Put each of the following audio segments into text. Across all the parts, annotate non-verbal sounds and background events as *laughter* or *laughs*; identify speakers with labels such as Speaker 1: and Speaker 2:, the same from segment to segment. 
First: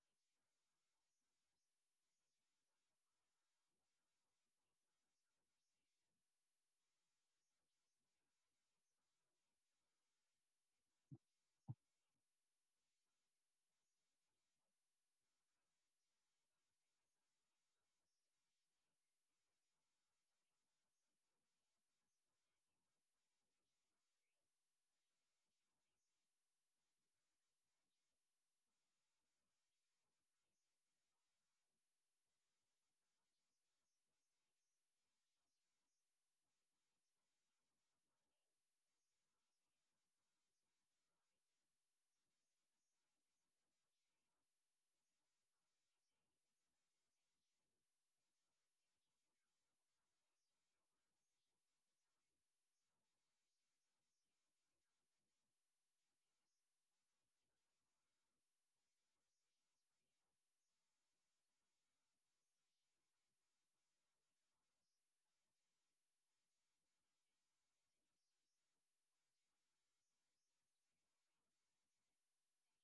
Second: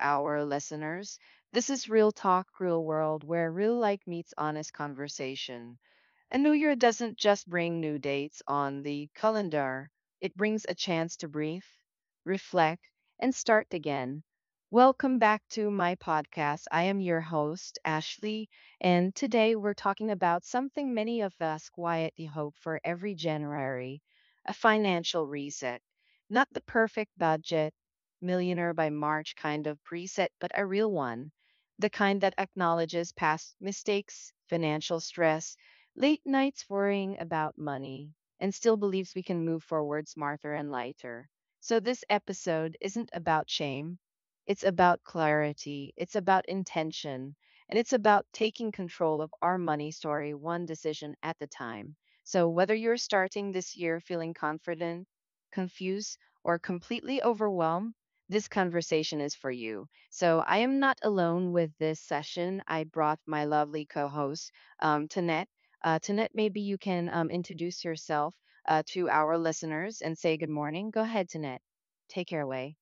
Speaker 1: our listeners. This is Real Talk, Real World, where real life meets honest conversation. And New Year doesn't just bring new dates on the calendar, it brings a chance to breathe, reflect, and start again. Welcome back to my podcast. I am your host, Ashley, and today we're talking about something many of us quietly hope for every January, a financial reset. Not the perfect budget, millionaire by March kind of preset, but a real one. The kind that acknowledges past mistakes, financial stress, late nights worrying about money, and still believes we can move forward smarter and lighter. So this episode isn't about shame. It's about clarity, it's about intention, and it's about taking control of our money story one decision at a time. So whether you're starting this year feeling confident, confused, or completely overwhelmed, this conversation is for you. So I am not alone with this session. I brought my lovely co host, Tanette Tanit, maybe you can introduce yourself to our listeners and say good morning. Go ahead, Tanit. Take care away.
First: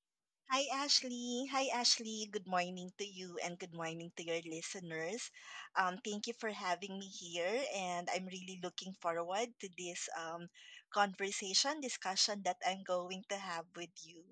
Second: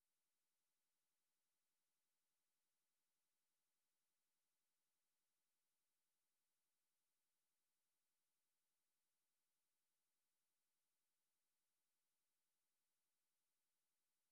Speaker 2: Hi, Ashley. Hi, Ashley. Good morning to you and good morning to your listeners. Thank you for having me here, and I'm really looking forward to this conversation, discussion that I'm going to have with you.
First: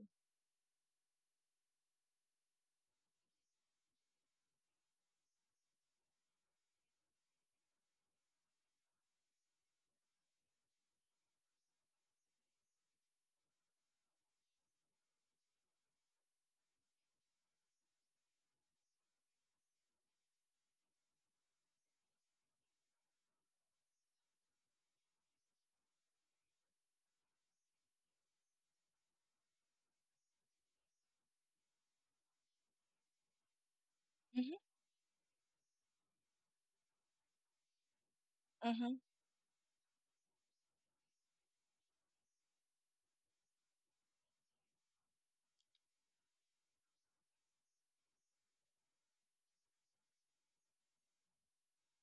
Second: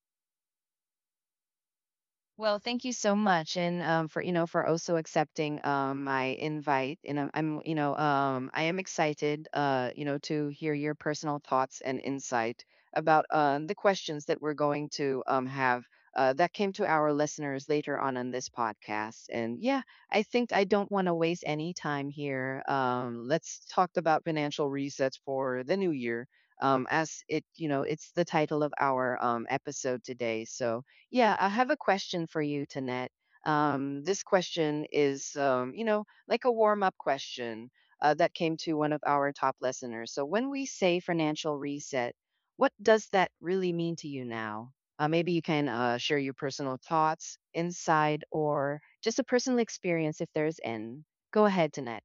Speaker 1: Well, thank you so much, and for for also accepting my invite. And I'm I am excited to hear your personal thoughts and insight about the questions that we're going to have that came to our listeners later on in this podcast. And yeah, I think I don't want to waste any time here. Let's talk about financial resets for the new year. As it it's the title of our episode today. So yeah, I have a question for you, Tanette. This
Speaker 2: Mm-hmm,
Speaker 1: question is, you know, like a warm up question that came to one
Speaker 2: mm-hmm.
Speaker 1: of our top listeners. So, when we say financial reset, what does that really mean to you now? Maybe you can share your personal thoughts, inside, or just a personal experience if there's any. Go ahead, Tanette.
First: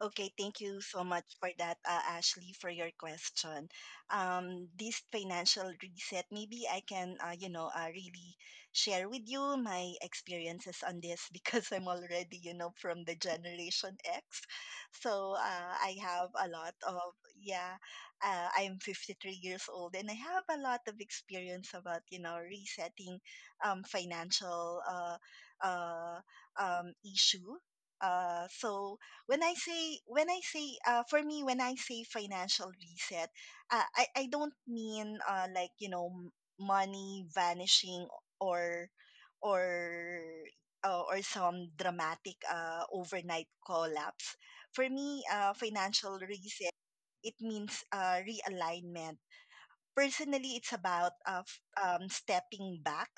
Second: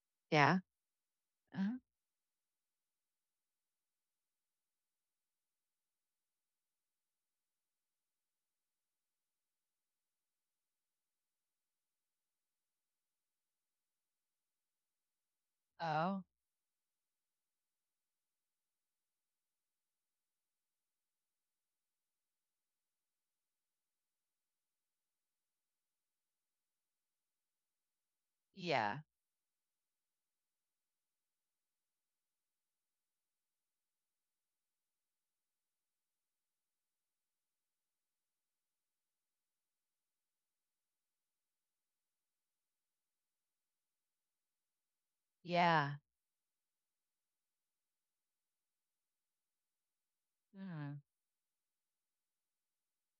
Speaker 2: Okay,
Speaker 1: Yeah.
Speaker 2: thank you so much for that,
Speaker 1: Uh-huh.
Speaker 2: Ashley, for your question. This financial reset, maybe I can, really share with you my experiences on this *laughs* because I'm already, you know, from the Generation X. So uh, I
Speaker 1: Oh,
Speaker 2: have a lot of, yeah, I'm 53 years old and I have a lot of experience about, you know, resetting financial uh, issue. Uh, so,
Speaker 1: yeah,
Speaker 2: when I say for me when I say financial reset, I don't mean like you know money vanishing or or or some dramatic overnight collapse. For me,
Speaker 1: yeah,
Speaker 2: financial reset it means realignment. Personally, it's
Speaker 1: mm,
Speaker 2: about stepping back,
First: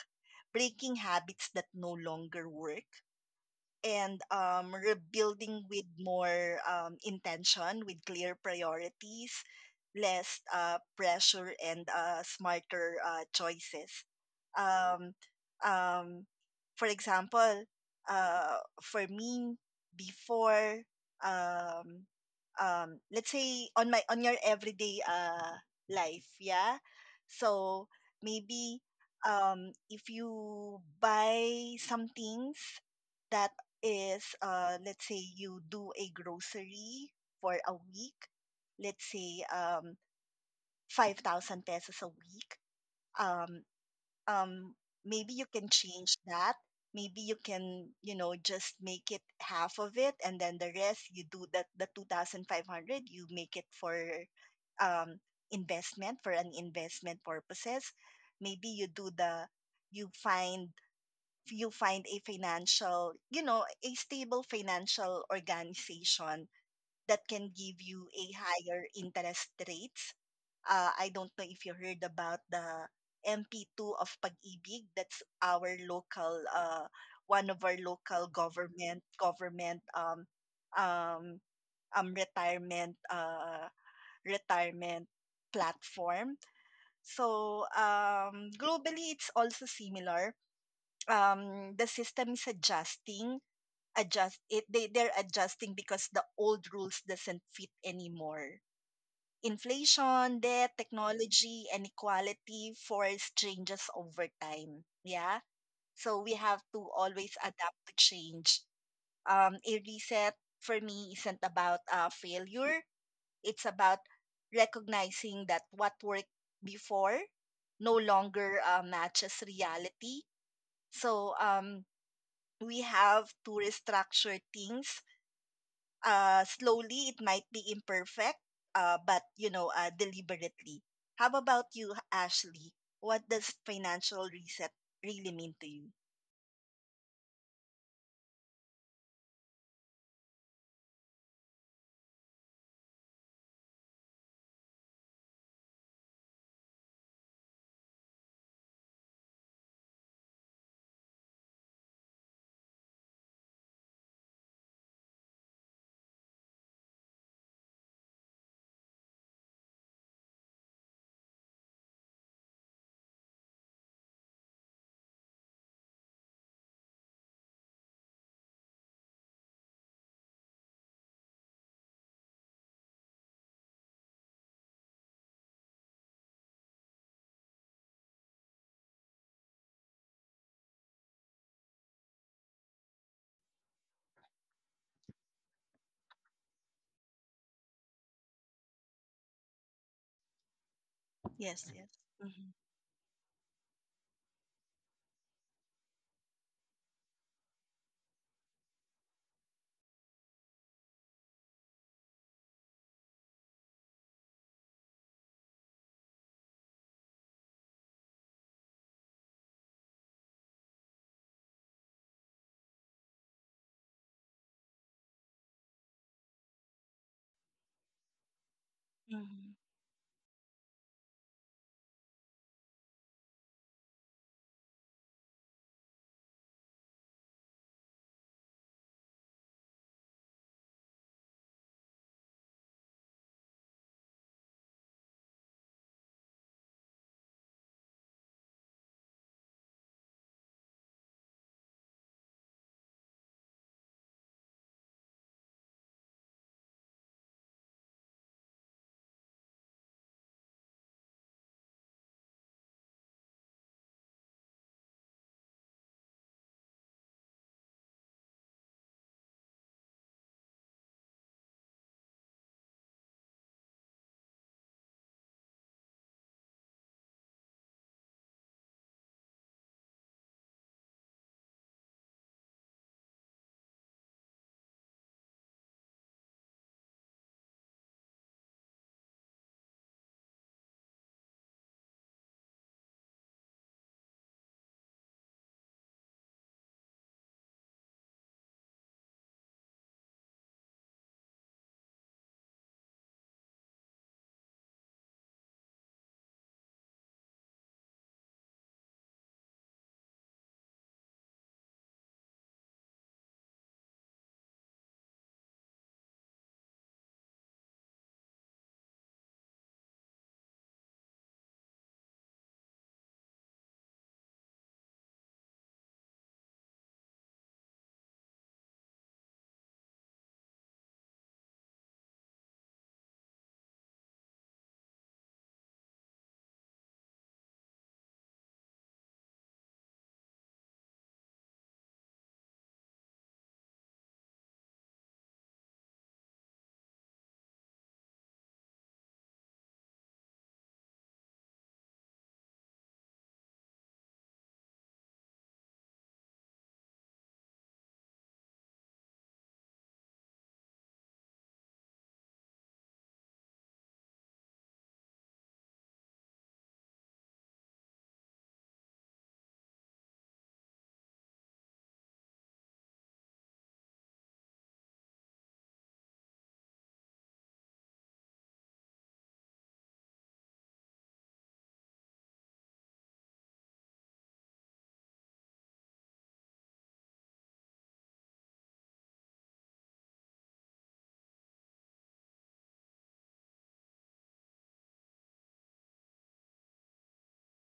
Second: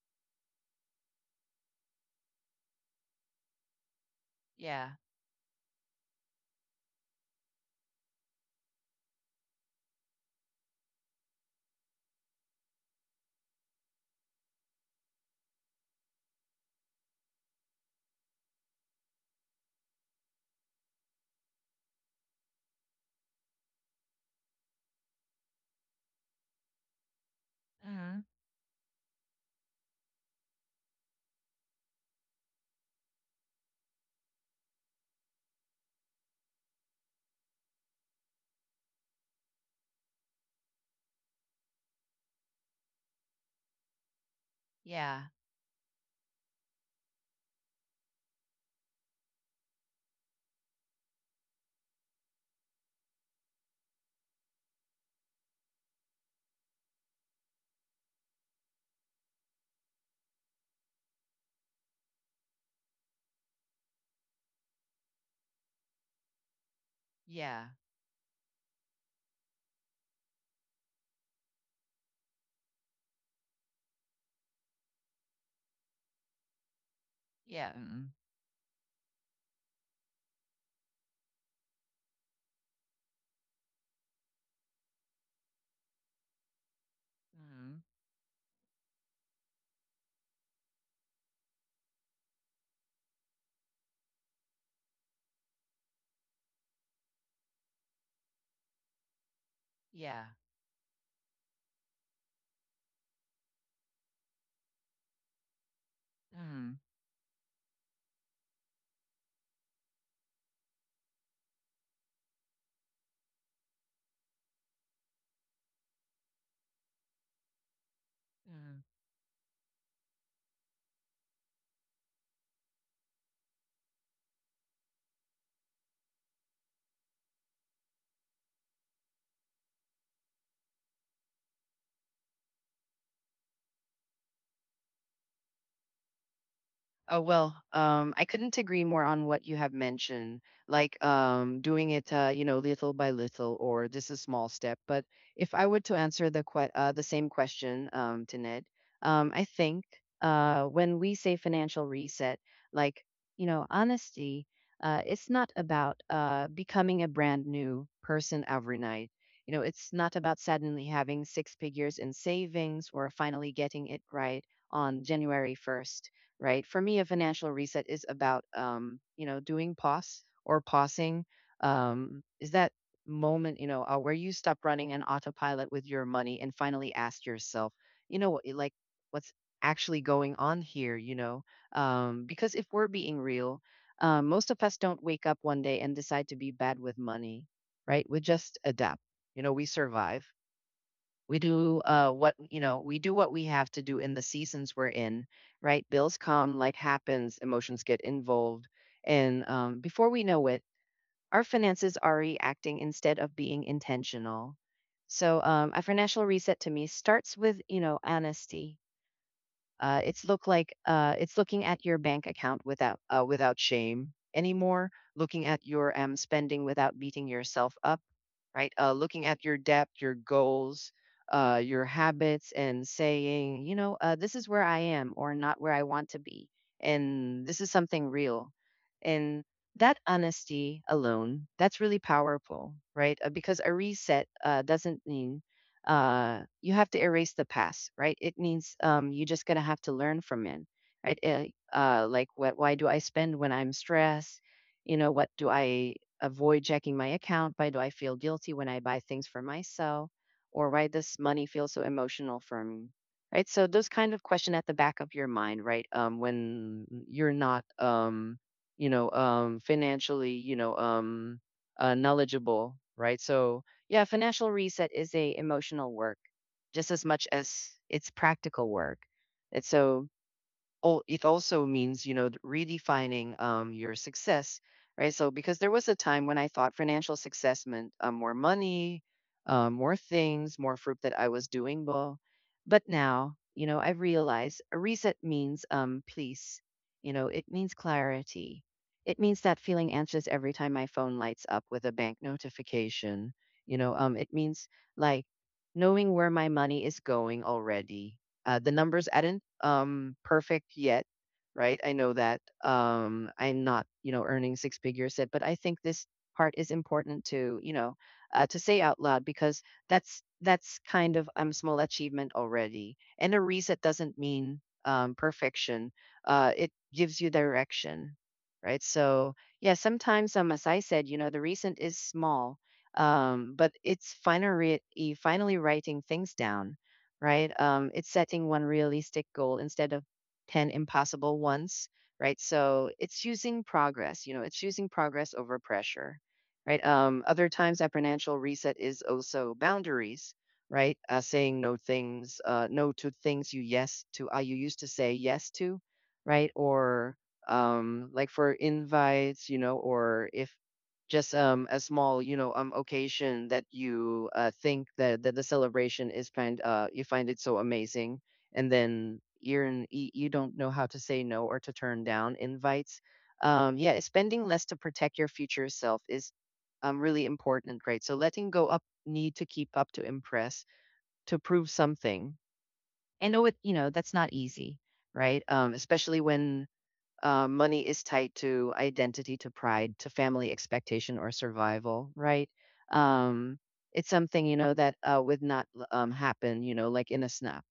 Speaker 2: breaking habits that no longer work and
Speaker 1: yeah,
Speaker 2: rebuilding with more intention, with clear priorities, less pressure, and smarter choices. Um, um, for example, uh, for me, before, um, let's say on my on your everyday life, yeah. So
Speaker 1: mm,
Speaker 2: maybe if you buy some things that is let's say you do a grocery for a week, let's say 5,000 pesos a week. Um, um,
Speaker 1: yeah,
Speaker 2: Maybe you can change that. Maybe you can, you know, just make it half of it, and then the rest you do that the 2,500 you make it for um, investment for an investment purposes. Maybe you do the you find you find a financial, you know, a stable financial organization that can
Speaker 1: yeah,
Speaker 2: give you a higher interest rates. I don't know if you heard about the MP2 of Pag-ibig. That's our local, one of
Speaker 1: yeah,
Speaker 2: our
Speaker 1: mm,
Speaker 2: local government um, retirement retirement platform. So
Speaker 1: mm,
Speaker 2: globally, it's also similar, the system is adjusting, adjust it they they're adjusting because the old rules doesn't fit anymore.
Speaker 1: yeah.
Speaker 2: Inflation, debt, technology, and equality force changes over time, yeah. So we have
Speaker 1: Mm,
Speaker 2: to always adapt to change. A reset for me isn't about failure, it's about recognizing that what worked before no longer
Speaker 1: yeah.
Speaker 2: matches reality. So we have to restructure things slowly. It might be imperfect, but you know, deliberately. How about you, Ashley? What does financial reset really mean to you?
Speaker 1: Oh, well, I couldn't agree more on what you have mentioned, like doing it, you know, little by little, or this is small step. But if I were to answer the the same question to Ned, I think when we say financial reset, like you know, honesty, it's not about becoming a brand new person overnight. You know, it's not about suddenly having six figures in savings or finally getting it right on January 1st, right? For me, a financial reset is about, you know, doing pause or pausing. Is that moment, you know, where you stop running an autopilot with your money and finally ask yourself, you know, like what's actually going on here, you know? Because if we're being real, most of us don't wake up one day and decide to be bad with money, right? We just adapt. You know, we survive. We
Speaker 2: Yes,
Speaker 1: do
Speaker 2: yes.
Speaker 1: what
Speaker 2: Hmm.
Speaker 1: you know. We do what we have to do in the seasons we're in, right? Bills come, life happens, emotions get involved, and before we know it, our finances are reacting instead of being intentional. So, a financial reset to me starts with you know honesty. It's looking at your bank account without without shame anymore, looking at your spending without beating yourself up, right? Looking at
Speaker 2: Hmm.
Speaker 1: your depth, your goals, your habits, and saying, you know, this is where I am or not where I want to be. And this is something real. And that honesty alone, that's really powerful, right? Because a reset doesn't mean you have to erase the past, right? It means you're just going to have to learn from it, right? Like, why do I spend when I'm stressed? You know, what do I avoid checking my account? Why do I feel guilty when I buy things for myself? Or why does money feel so emotional for me? Right. So those kind of questions at the back of your mind, right? When you're not, financially, knowledgeable, right? So yeah, financial reset is a emotional work just as much as it's practical work. And so oh, it also means, you know, redefining your success, right? So, because there was a time when I thought financial success meant more money, more things, more fruit that I was doing well. But now, you know, I realize a reset means peace, you know, it means clarity. It means that feeling anxious every time my phone lights up with a bank notification. You know, it means like knowing where my money is going already, the numbers aren't perfect yet, right? I know that I'm not, you know, earning six figures yet, but I think this part is important to, you know, to say out loud because that's kind of small achievement already. And a reset doesn't mean perfection. It gives you direction, right? So yeah, sometimes as I said, you know, the recent is small, but it's finally writing things down, right? It's setting one realistic goal instead of 10 impossible ones, right? So it's choosing progress, you know, it's choosing progress over pressure, right? Other times, that financial reset is also boundaries, right? Saying no things, no to things you used to say yes to, right? Or like for invites, you know, or if just a small occasion that you think that, that the celebration is find, you find it so amazing, and then you don't know how to say no or to turn down invites. Yeah, spending less to protect your future self is really important, right? So letting go up need to keep up to impress, to prove something, and know it, you know, that's not easy, right? Especially when money is tied to identity, to pride, to family expectation or survival, right? Um, it's something you know that would not happen, you know, like in a snap.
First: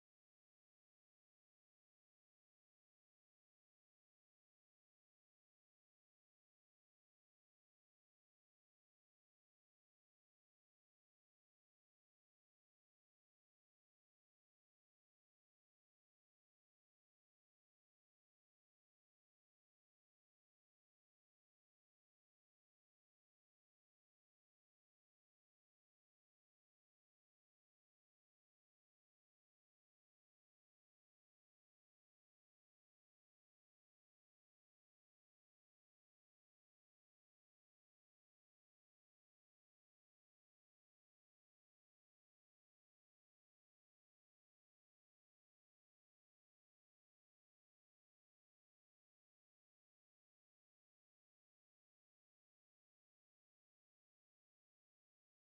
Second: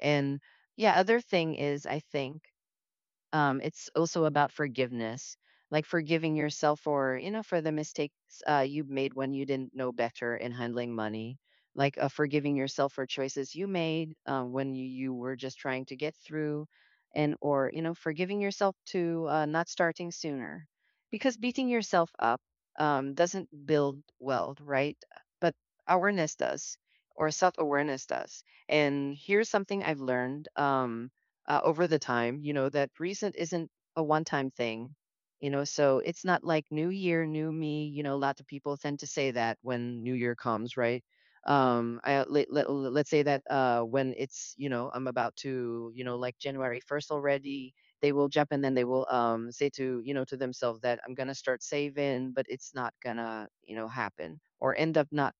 Speaker 1: And yeah, other thing is, I think it's also about forgiveness, like forgiving yourself for you know for the mistakes you made when you didn't know better in handling money, like forgiving yourself for choices you made when you were just trying to get through, and or you know forgiving yourself to not starting sooner, because beating yourself up doesn't build wealth, right? But awareness does, or self-awareness does. And here's something I've learned over the time. You know, that recent isn't a one time thing, you know, so it's not like new year, new me. You know, a lot of people tend to say that when new year comes, right? Let's say that when it's, you know, I'm about to, you know, like January 1st already, they will jump and then they will say to, you know, to themselves that I'm going to start saving, but it's not going to, you know, happen or end up not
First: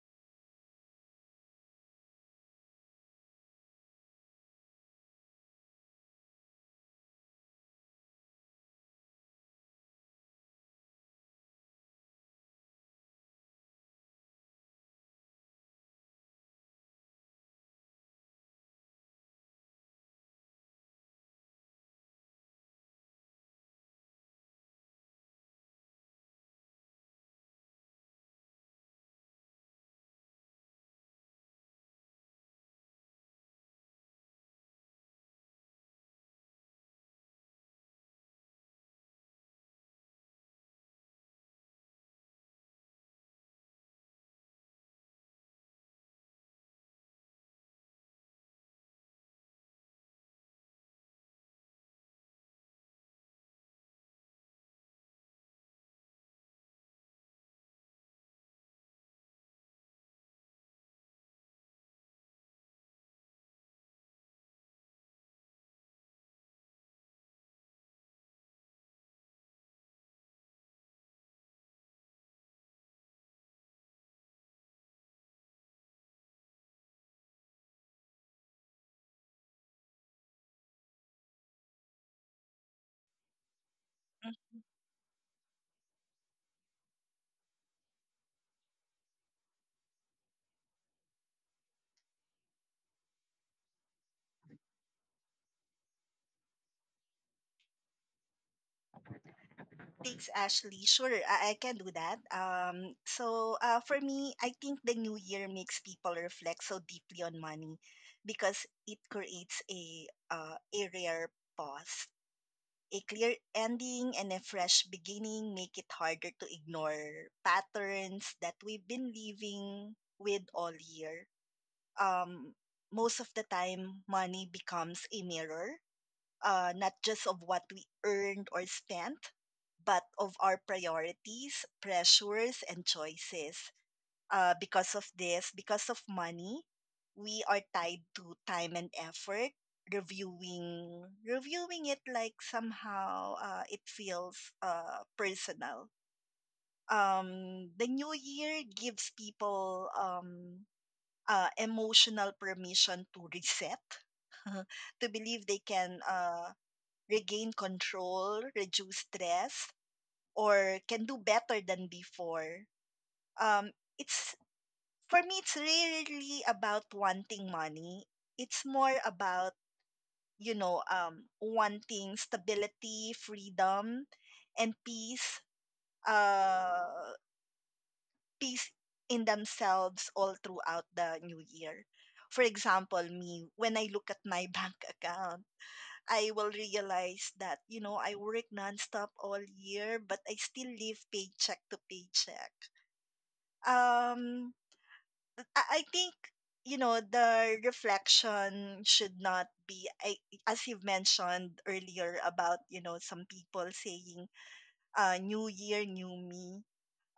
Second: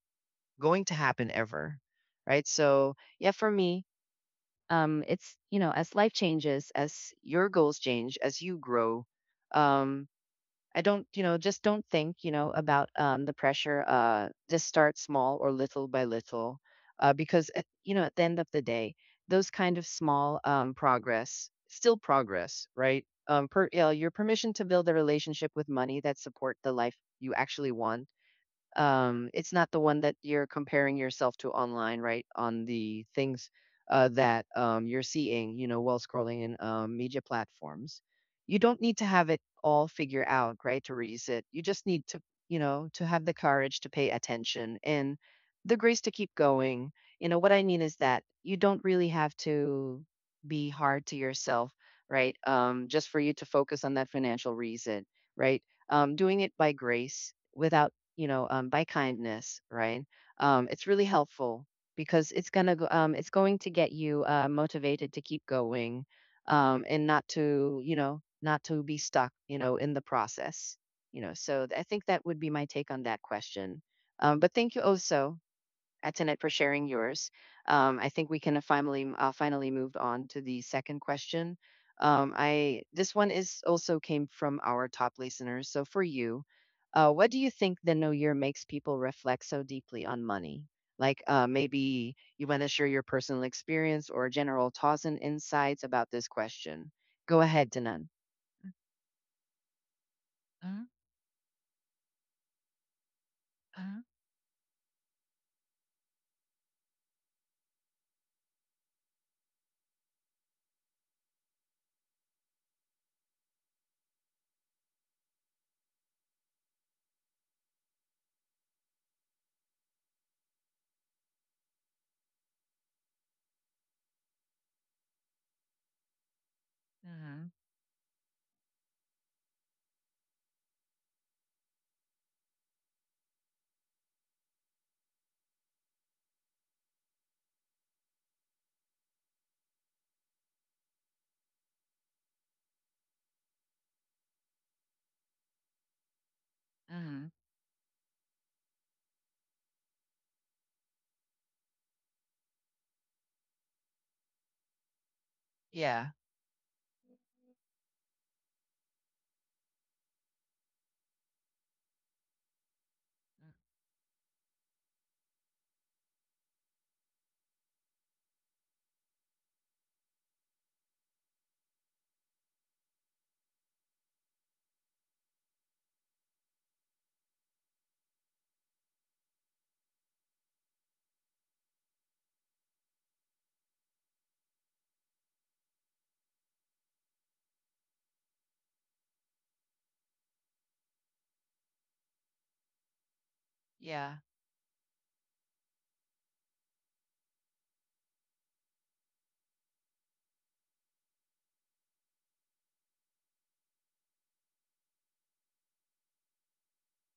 Speaker 1: going to happen ever. Right. So, yeah, for me, it's you know as life changes as your goals change as you grow, um, I don't you know just don't think you know about the pressure, just start small or little by little, because at, you know at the end of the day those kind of small progress still progress, right? Um, per, you know, your permission to build a relationship with money that support the life you actually want, it's not the one that you're comparing yourself to online, right? On the things that you're seeing, you know, while scrolling in media platforms. You don't need to have it all figured out, right? To release it, you just need to, you know, to have the courage to pay attention and the grace to keep going. You know, what I mean is that you don't really have to be hard to yourself, right? Just for you to focus on that financial reason, right? Doing it by grace without you know, by kindness, right? It's really helpful because it's going to get you motivated to keep going, and not to, you know, not to be stuck, you know, in the process, you know. So I think that would be my take on that question. But thank you also Antoinette, for sharing yours. I think we can finally move on to the second question. I This one is also came from our top listeners. So for you, what do you think the new year makes people reflect so deeply on money? Like maybe you want to share your personal experience or general thoughts and insights about this question. Go ahead, Danan.
Speaker 2: Thanks,
Speaker 1: Mm-hmm,
Speaker 2: Ashley. Sure, I can do that.
Speaker 1: mm-hmm,
Speaker 2: For me, I think the new year makes people reflect so deeply on money because it creates a rare pause. A clear ending and a fresh beginning make it harder to ignore patterns that we've been living with all year. Um, Most of the time, money becomes a mirror, not just of
Speaker 1: mm-hmm.
Speaker 2: what we earned or spent, but of our priorities, pressures, and choices, because of this, because of money, we are tied to time and effort. Reviewing it like somehow it feels personal.
Speaker 1: Mm,
Speaker 2: The new year gives people emotional permission to reset, *laughs* to believe they can
Speaker 1: yeah.
Speaker 2: regain control, reduce stress, or can do better than before.
Speaker 1: Mm,
Speaker 2: Um, it's For me, it's really about wanting money. It's more about you know wanting stability, freedom, and uh peace in themselves all throughout the new year. For example, me, when I look at my *laughs* bank account, I will realize that you know I work nonstop all year but I still live paycheck to paycheck.
Speaker 1: yeah.
Speaker 2: Um I, I think you know the reflection should not be I, as you've mentioned earlier about you know some people saying new year new me.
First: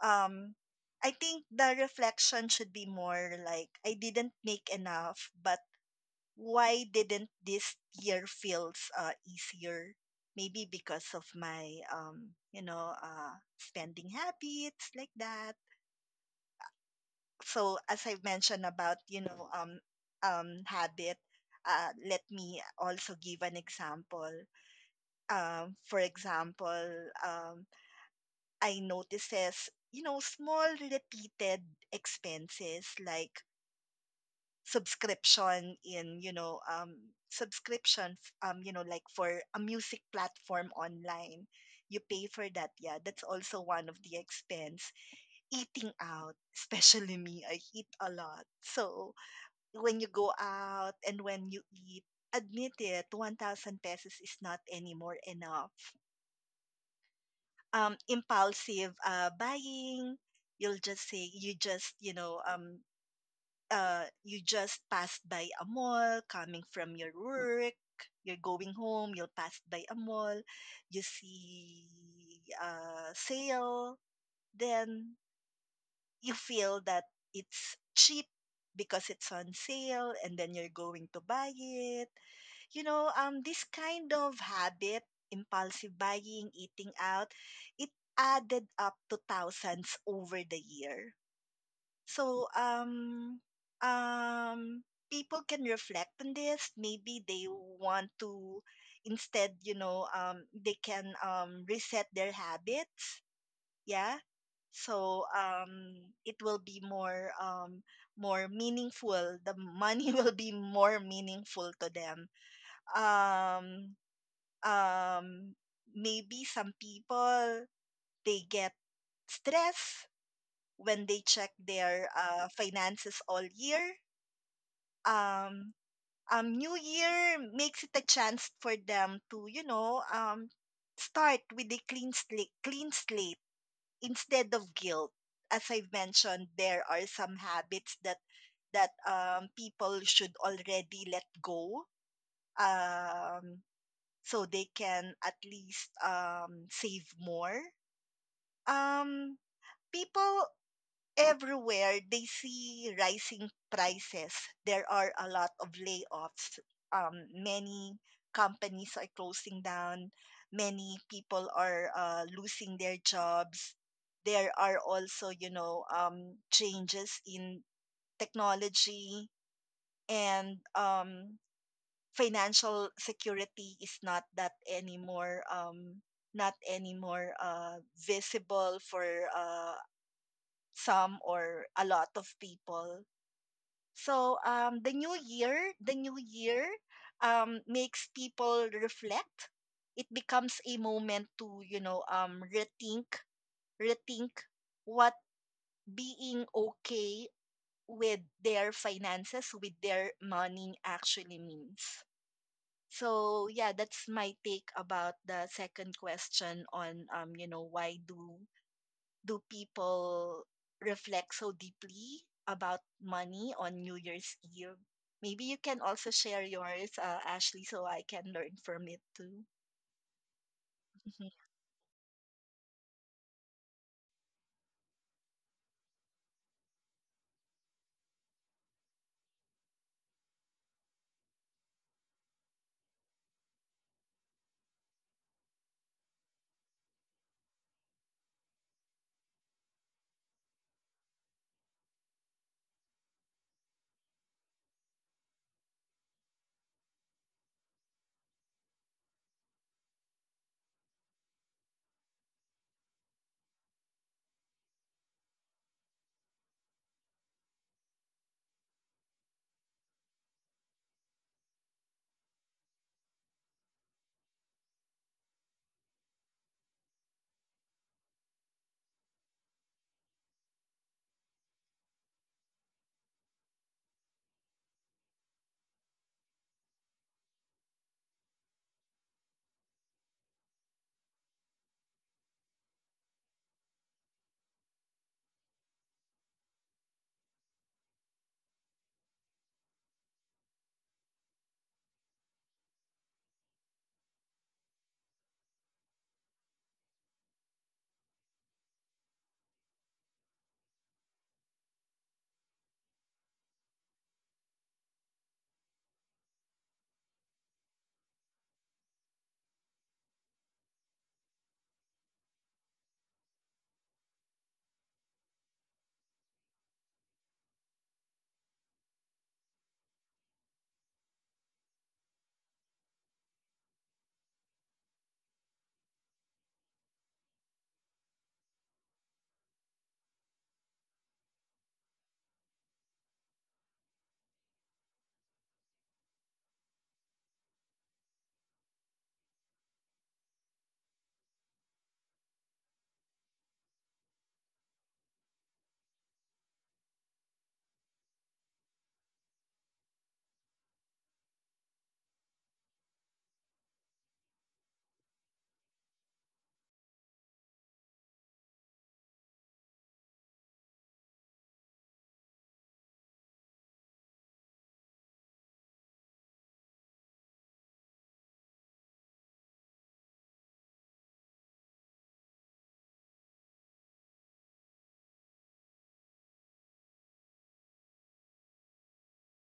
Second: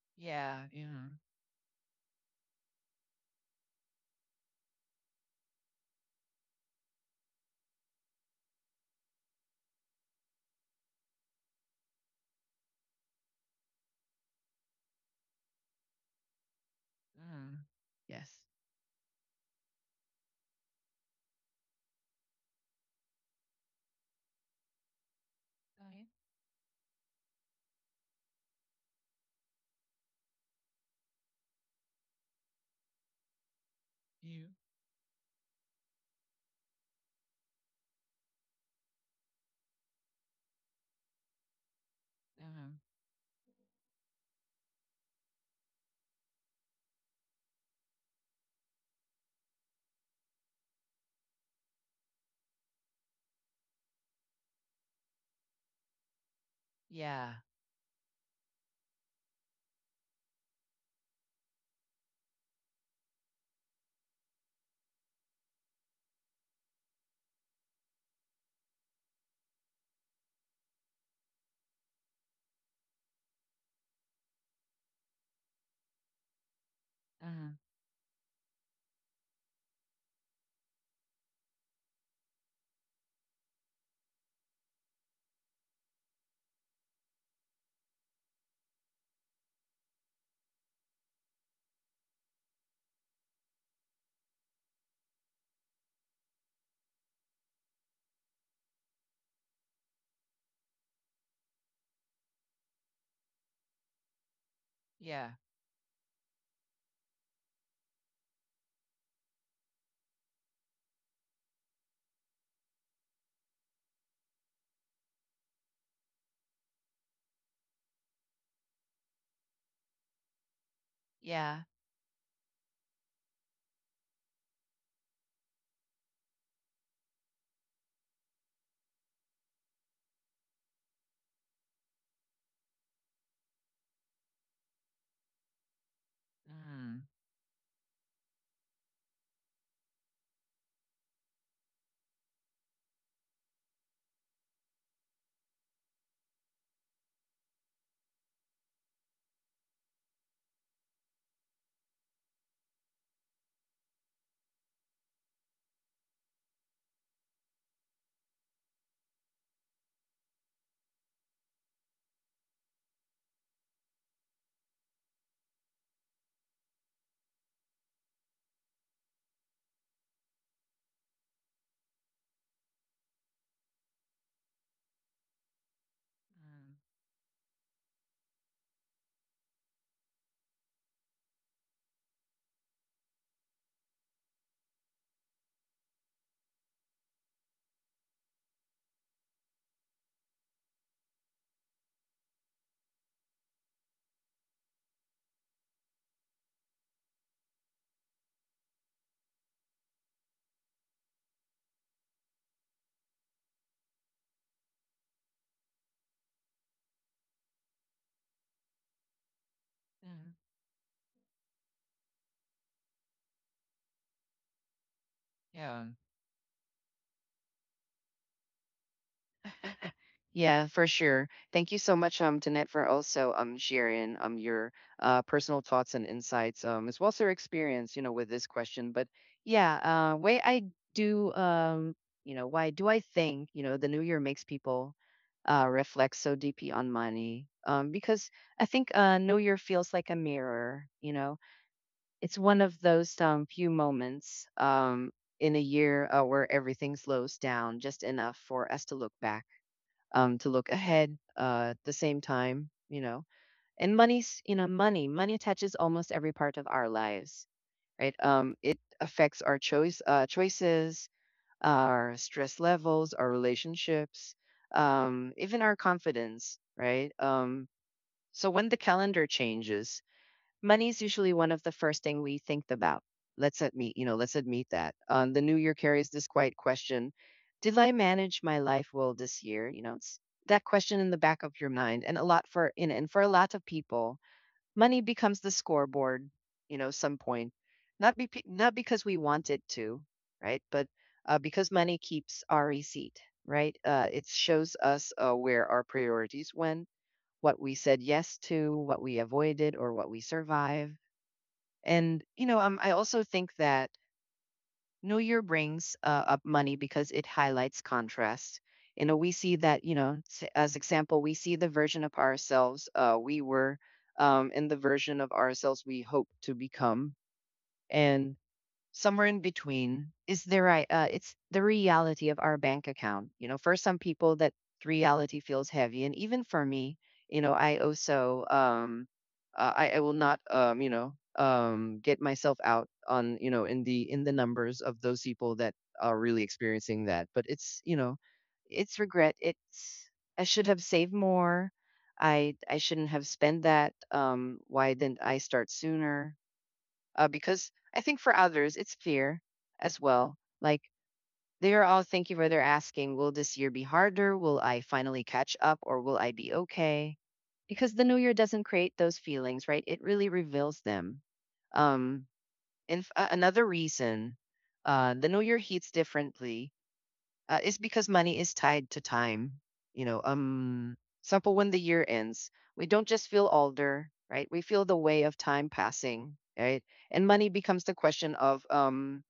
Speaker 2: um
Speaker 1: Yeah. Mm-hmm,
Speaker 2: I think the reflection should be more like I didn't make enough, but why didn't this year feels easier, maybe because of my spending habits like that.
Speaker 1: mm-hmm.
Speaker 2: So as I
Speaker 1: Yes.
Speaker 2: mentioned about habit, let me also give an example. Um for example um I notices you know small repeated expenses like
Speaker 1: Yeah.
Speaker 2: subscription in you know um subscription, you know, like for a music platform online, you pay for that,
Speaker 1: uh
Speaker 2: yeah, that's also one of the expense. Eating out *laughs* especially me, I eat a lot, so when you go out and when you eat, admit it, 1,000 pesos is not anymore enough.
Speaker 1: Yeah.
Speaker 2: Impulsive buying, you'll just say, you just, you know, you just passed by a mall coming from your work, you're going home, you'll pass by a mall, you see a sale, then you feel that
Speaker 1: uh
Speaker 2: it's cheap because it's on sale and then you're going to buy it. You know, this kind of habit, impulsive buying, eating out, it added up to thousands over the year. So, um, people can reflect on this. Maybe they want to, instead, you know, they can reset their habits, yeah. So
Speaker 1: Yeah.
Speaker 2: it will be more meaningful, the money *laughs* will be more meaningful to them. um um Maybe some people they get stress when they check
Speaker 1: Yeah.
Speaker 2: their finances all year. um New year makes it a chance for them to you know start with a clean slate, clean slate instead of guilt. As I've mentioned, there are
Speaker 1: Mm-hmm.
Speaker 2: some habits that people should already let go, um, so they can at least save more. um, People everywhere, they see rising prices. There are a lot of layoffs. Many companies are closing down. Many people are losing their jobs. There are also, you know, changes in technology and financial security is not that anymore. Not anymore visible for uh, some or a lot of people. So the new year makes people reflect. It becomes a moment to you know rethink, rethink what being okay with their finances, with their money actually means. So yeah, that's my take about the second question on you know why do people
Speaker 1: Mm,
Speaker 2: reflect so deeply about money on New Year's Eve? Maybe you can
Speaker 1: yeah.
Speaker 2: also share yours, Ashley, so I can learn from it too.
Speaker 1: *laughs* Yeah, for
Speaker 2: Mhm.
Speaker 1: sure. Thank you so much, Danette, for also sharing your personal thoughts and insights, as well as your experience, you know, with this question. But yeah, way I do, you know, why do I think, you know, the new year makes people reflect so deeply on money? Because I think New Year feels like a mirror, you know. It's one of those few moments in a year where everything slows down just enough for us to look back, to look ahead at the same time, you know. And money's, you know, money attaches almost every part of our lives, right? It affects our choices, our stress levels, our relationships, even our confidence, right? So when the calendar changes, money's usually one of the first thing we think about. Let's admit that. The new year carries this quiet question: Did I manage my life well this year? You know, it's that question in the back of your mind, and a lot for in and for a lot of people, money becomes the scoreboard. You know, some point, not because we want it to, right? But because money keeps our receipt, right? It shows us where our priorities went, what we said yes to, what we avoided, or what we survived. And you know, I also think that New Year brings up money because it highlights contrast. You know, we see that, you know, as example, we see the version of ourselves we were, and the version of ourselves we hope to become. And somewhere in between is the right it's the reality of our bank account. You know, for some people that reality feels heavy, and even for me, you know, I will not, get myself out on, you know, in the numbers of those people that are really experiencing that. But it's, you know, it's regret, it's I should have saved more. I shouldn't have spent that. Why didn't I start sooner? Because I think for others it's fear as well. Like they are all thinking where they're asking, will this year be harder? Will I finally catch up, or will I be okay? Because the new year doesn't create those feelings, right? It really reveals them. Um, and another reason, the new year heats differently is because money is tied to time. You know, example, when the year ends, we don't just feel older, right? We feel the way of time passing, right? And money becomes the question of um,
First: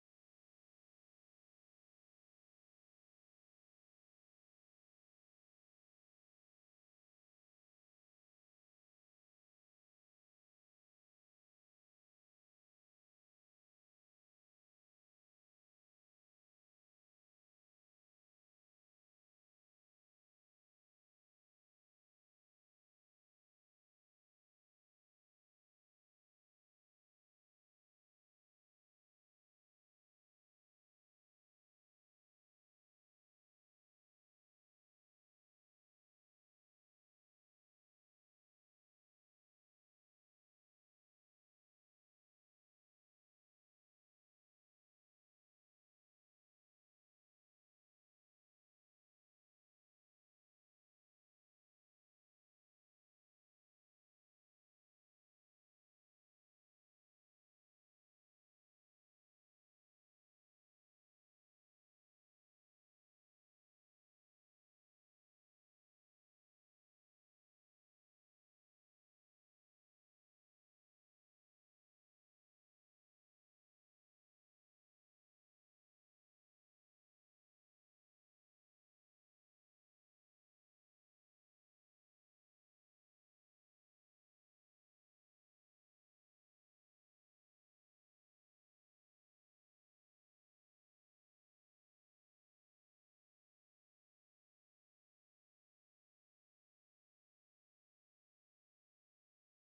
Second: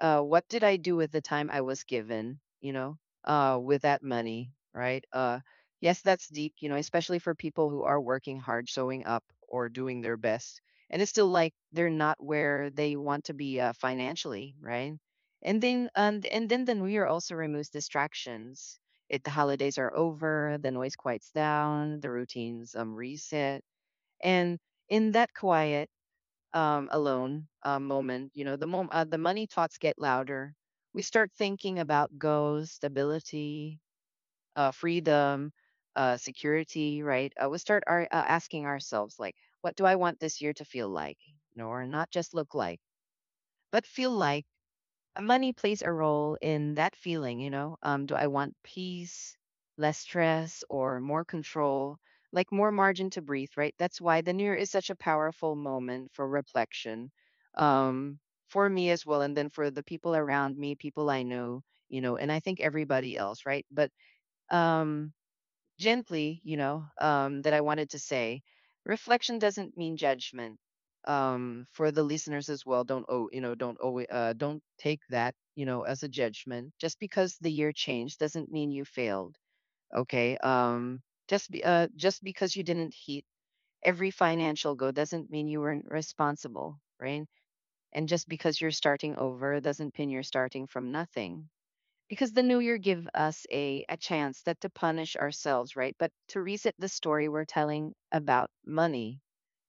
Speaker 1: uh, what did I do with the time I was given, you know, with that money, right? Yes, that's deep, you know, especially for people who are working hard, showing up, or doing their best. And it's still like they're not where they want to be, financially, right? And then the new year also removes distractions. The holidays are over, the noise quiets down, the routines reset. And in that quiet, alone moment, you know, the money thoughts get louder. We start thinking about goals, stability, freedom, security, right? We start asking ourselves, like, what do I want this year to feel like? No, or not just look like, but feel like. Money plays a role in that feeling, you know? Do I want peace, less stress, or more control? Like more margin to breathe, right? That's why the new year is such a powerful moment for reflection. Um, for me as well, and then for the people around me, people I know, you know, and I think everybody else, right? But um gently, you know, that I wanted to say, reflection doesn't mean judgment. For the listeners as well, don't take that, you know, as a judgment. Just because the year changed doesn't mean you failed. Okay. Just because you didn't hit every financial goal doesn't mean you weren't responsible, right? And just because you're starting over doesn't mean you're starting from nothing, because the new year give us a chance that to punish ourselves, right, but to reset the story we're telling about money.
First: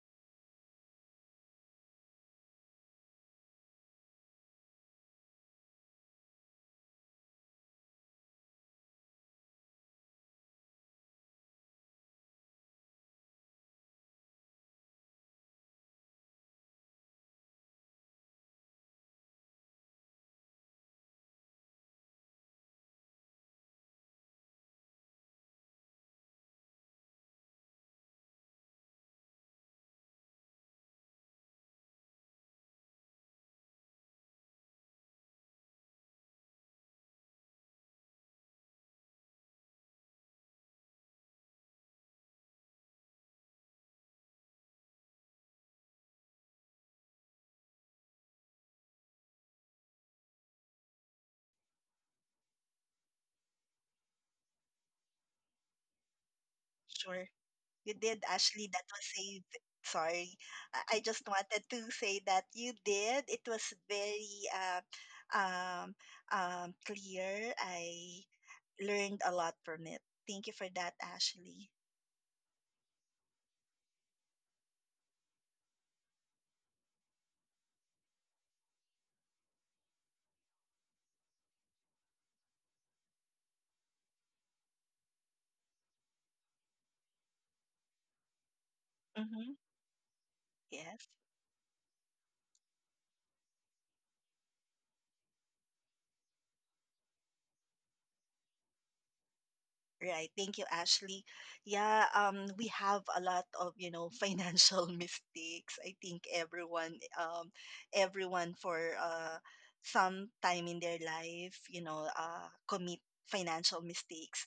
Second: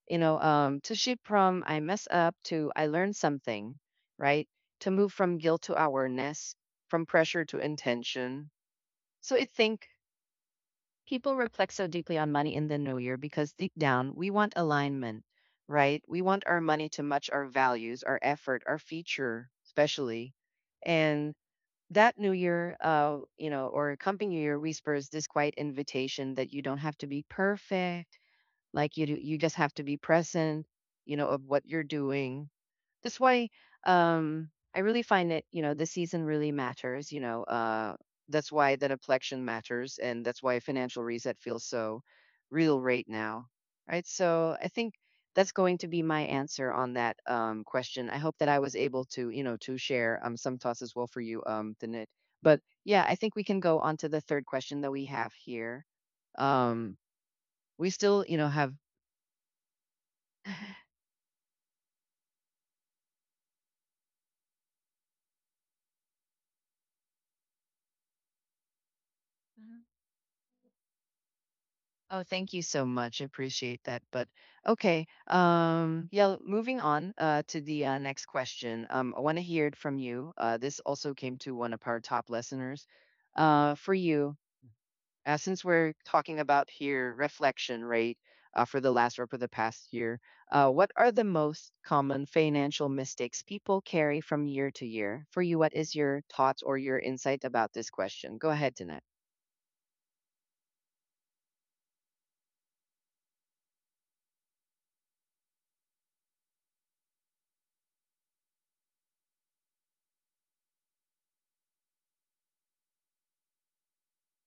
Speaker 1: You know, to shift from I mess up to I learned something, right, to move from guilt to awareness, from pressure to intention. So I think people reflect so deeply on money in the new year because deep down we want alignment, right. We want our money to match our values, our effort, our future especially. And that new year, you know, or coming new year whispers this quiet invitation that you don't have to be perfect. Like you do, you just have to be present, you know, of what you're doing. That's why, I really find that, you know, the season really matters, you know. That's why the deflection matters. And that's why financial reset feels so real right now. Right. So I think that's going to be my answer on that question. I hope that I was able to, you know, to share some thoughts as well for you, Tanit. But yeah, I think we can go on to the third question that we have here. Um,
Speaker 2: Sure.
Speaker 1: we
Speaker 2: You did,
Speaker 1: still, you know,
Speaker 2: Ashley.
Speaker 1: have.
Speaker 2: That was a sorry. I just wanted to say that you did. It was very um, clear. I learned a lot from it. Thank you for that, Ashley.
Speaker 1: Oh, thank you so much. I appreciate that. But okay, yeah, moving on to the next question. I want to hear it from you. This also came to one of our top listeners. For you, since we're talking about here reflection rate for the
Speaker 2: Mm-hmm.
Speaker 1: past year, what
Speaker 2: Yes.
Speaker 1: are the most common financial mistakes people carry from year to year? For you, what is your thoughts or your insight about this question? Go ahead, Danette.
Speaker 2: Right. Thank you, Ashley. Yeah, we have a lot of, you know, financial *laughs* mistakes. I think everyone, um, everyone for some time in their life, you know, commit financial mistakes.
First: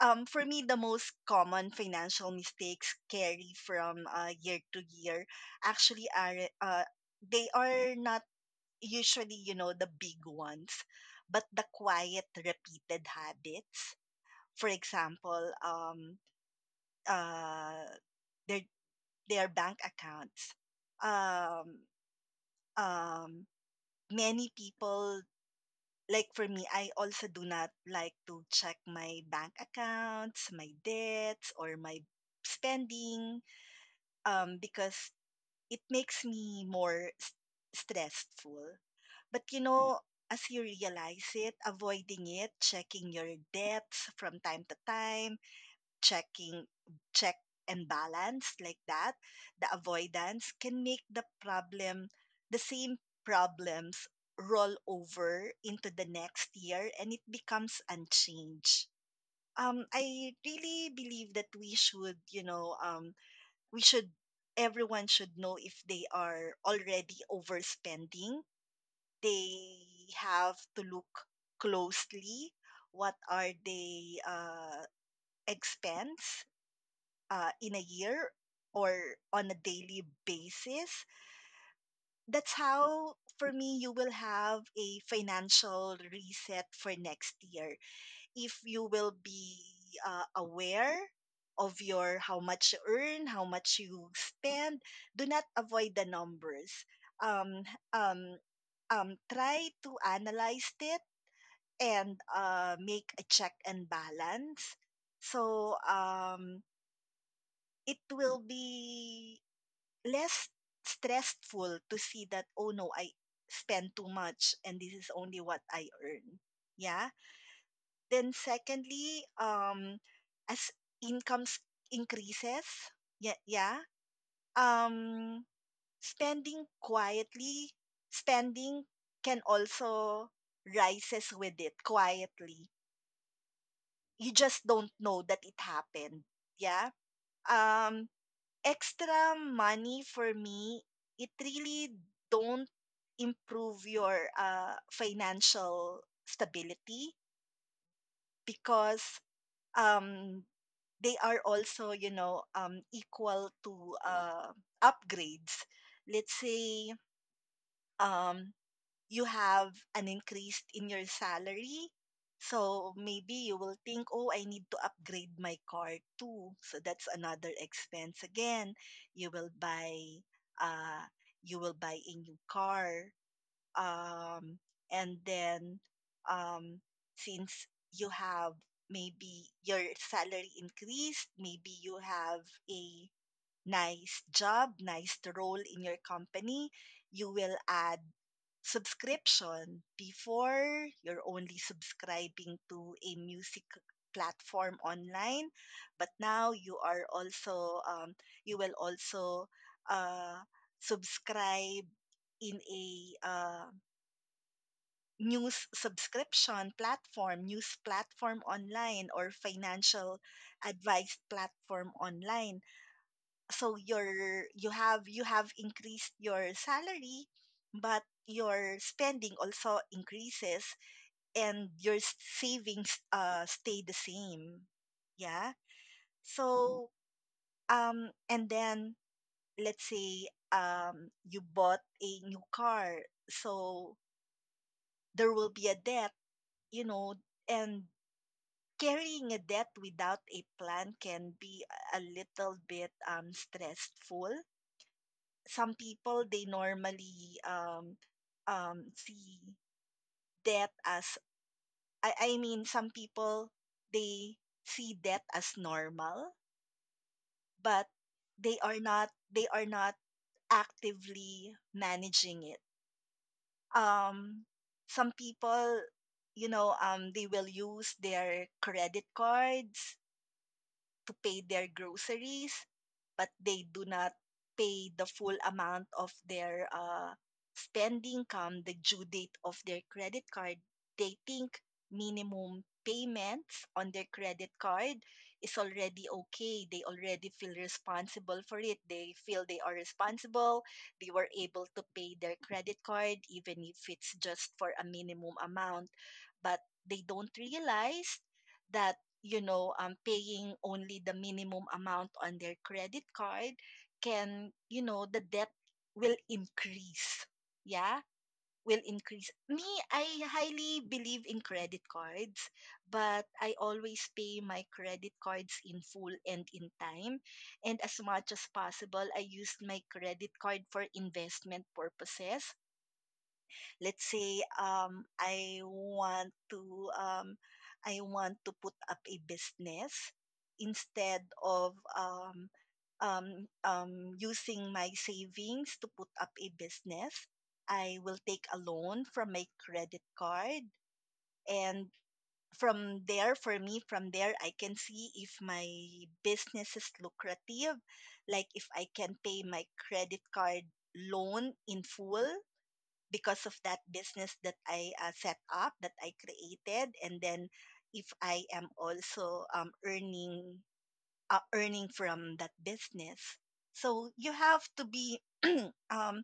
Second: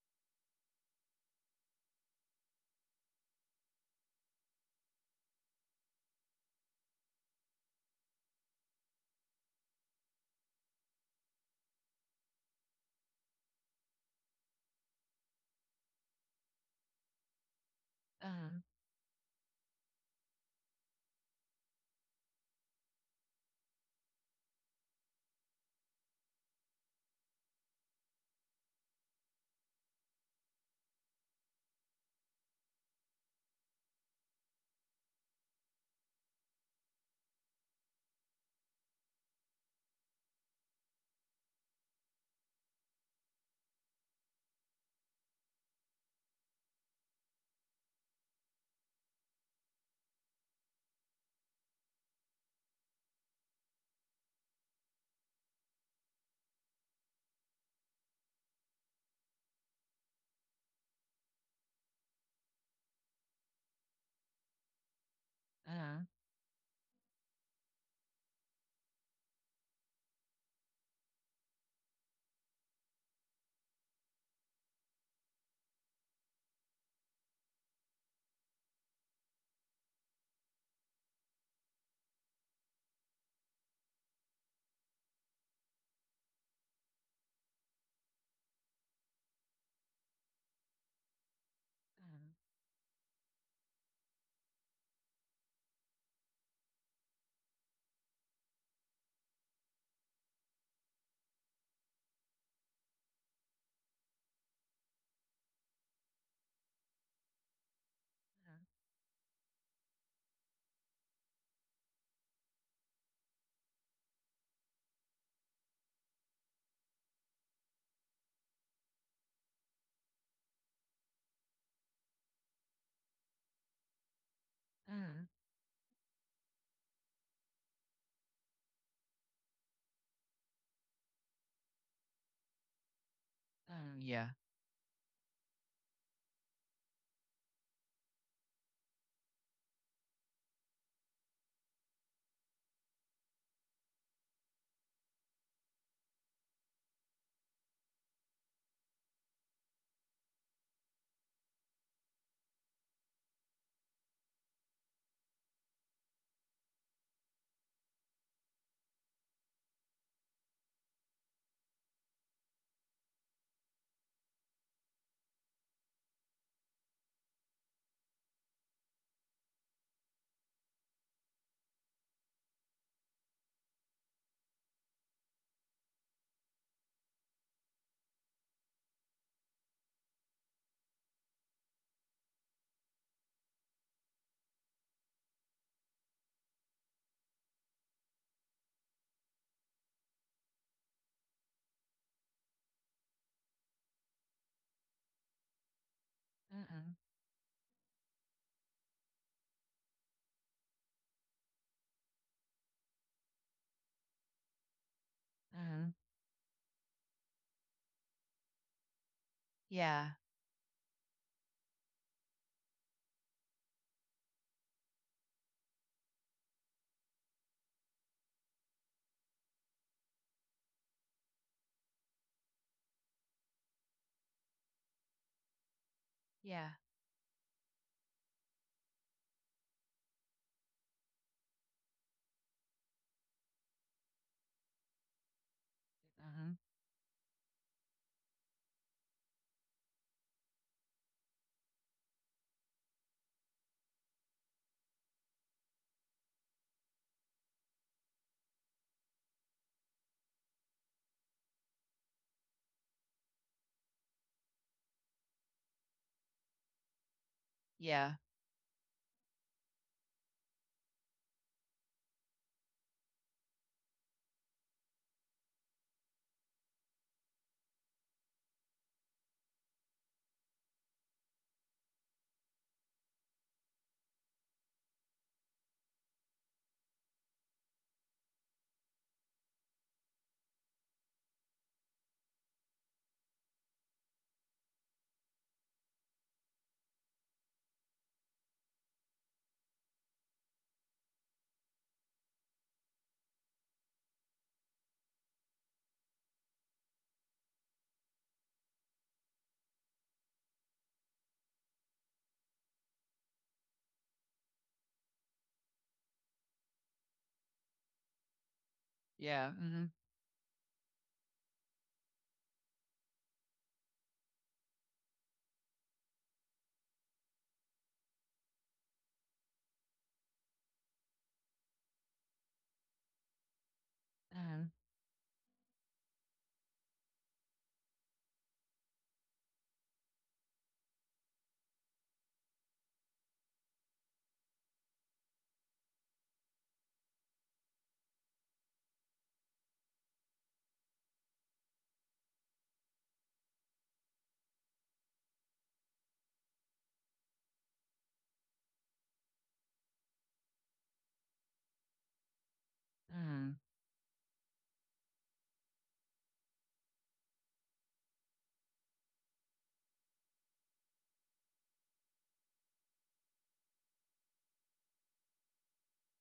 Speaker 2: For me, the most common financial mistakes carry from year to year actually are, uh, they are not usually, you know, the big ones, but the quiet, repeated habits, for example, uh, their
Speaker 1: Uh,
Speaker 2: bank accounts. Um, um, Many people, like for me, I also do not like to check my bank accounts, my debts, or my spending, because it makes me more stressful. But you know, as you realize it, avoiding it, checking your debts from time to time, checking check and balance like that, the avoidance can make the problem the same problems roll over into the next year and it becomes unchanged. I really believe that we should you know we should everyone should know
Speaker 1: uh,
Speaker 2: if
Speaker 1: uh,
Speaker 2: they are already overspending, they have to look closely what are they expense in a year or on a daily basis. That's how, for me, you will have a financial reset for next year. If you will be aware of your how much you earn, how much you spend, do not avoid the numbers. Um, um, Try to analyze it and make a check and balance. So it will be less stressful to see that oh no I spend too much and this is only what I earn, yeah. Then secondly, as incomes increases, yeah, yeah,
Speaker 1: uh,
Speaker 2: um spending quietly spending can also rises with it quietly,
Speaker 1: uh, yeah.
Speaker 2: you just don't know that it happened, yeah. um Extra money for me it really don't improve your financial stability because um they are also you know equal to upgrades. Let's say um you have an increase in your salary. So maybe you will think, oh, I need to upgrade my car too. So that's another expense again. You will buy uh a new car. Um and then um since you have, maybe your salary increased, maybe you have a nice job, nice role in your company, you will add subscription. Before you're only subscribing to a music platform online, but now you
Speaker 1: Mhm,
Speaker 2: are also you will also uh, subscribe in a
Speaker 1: mhm.
Speaker 2: news platform online or
Speaker 1: Yeah,
Speaker 2: financial advice platform online. So you have increased your salary, but your spending also increases, and your savings stay the same. Yeah.
Speaker 1: yeah.
Speaker 2: So um and then let's say you bought a new car, so there will be a debt,
Speaker 1: Mhm.
Speaker 2: you know and carrying a debt without a plan can be a little bit stressful. Some people, they normally see death as— I mean some people, they see death as normal, but
Speaker 1: Yeah,
Speaker 2: they are not actively managing it. um some people, they will use their credit cards to pay their groceries, but they do not pay the full amount of their spending. Come the due date of their credit card, they think minimum payments on their credit card is already okay. They already feel responsible for it. They feel they are responsible. They were able to pay their credit card, even if it's just for a minimum amount. But they don't realize that, paying only the minimum amount on their credit card can— the debt will increase. Yeah, will increase.
Speaker 1: yeah.
Speaker 2: Me,
Speaker 1: Mhm,
Speaker 2: I highly believe in credit cards, but I always pay my credit cards in full and in time. And as much as possible, I used my credit card for investment purposes. Let's say
Speaker 1: mhm,
Speaker 2: I want to— um, I want to put up a business instead of using my savings to put up a business. I will take a loan from my credit card, and from there I can see if my business is lucrative, like if I can pay my credit card loan in full because of that business that I set up, that I created, and then if I am also earning— earning from that business. So um,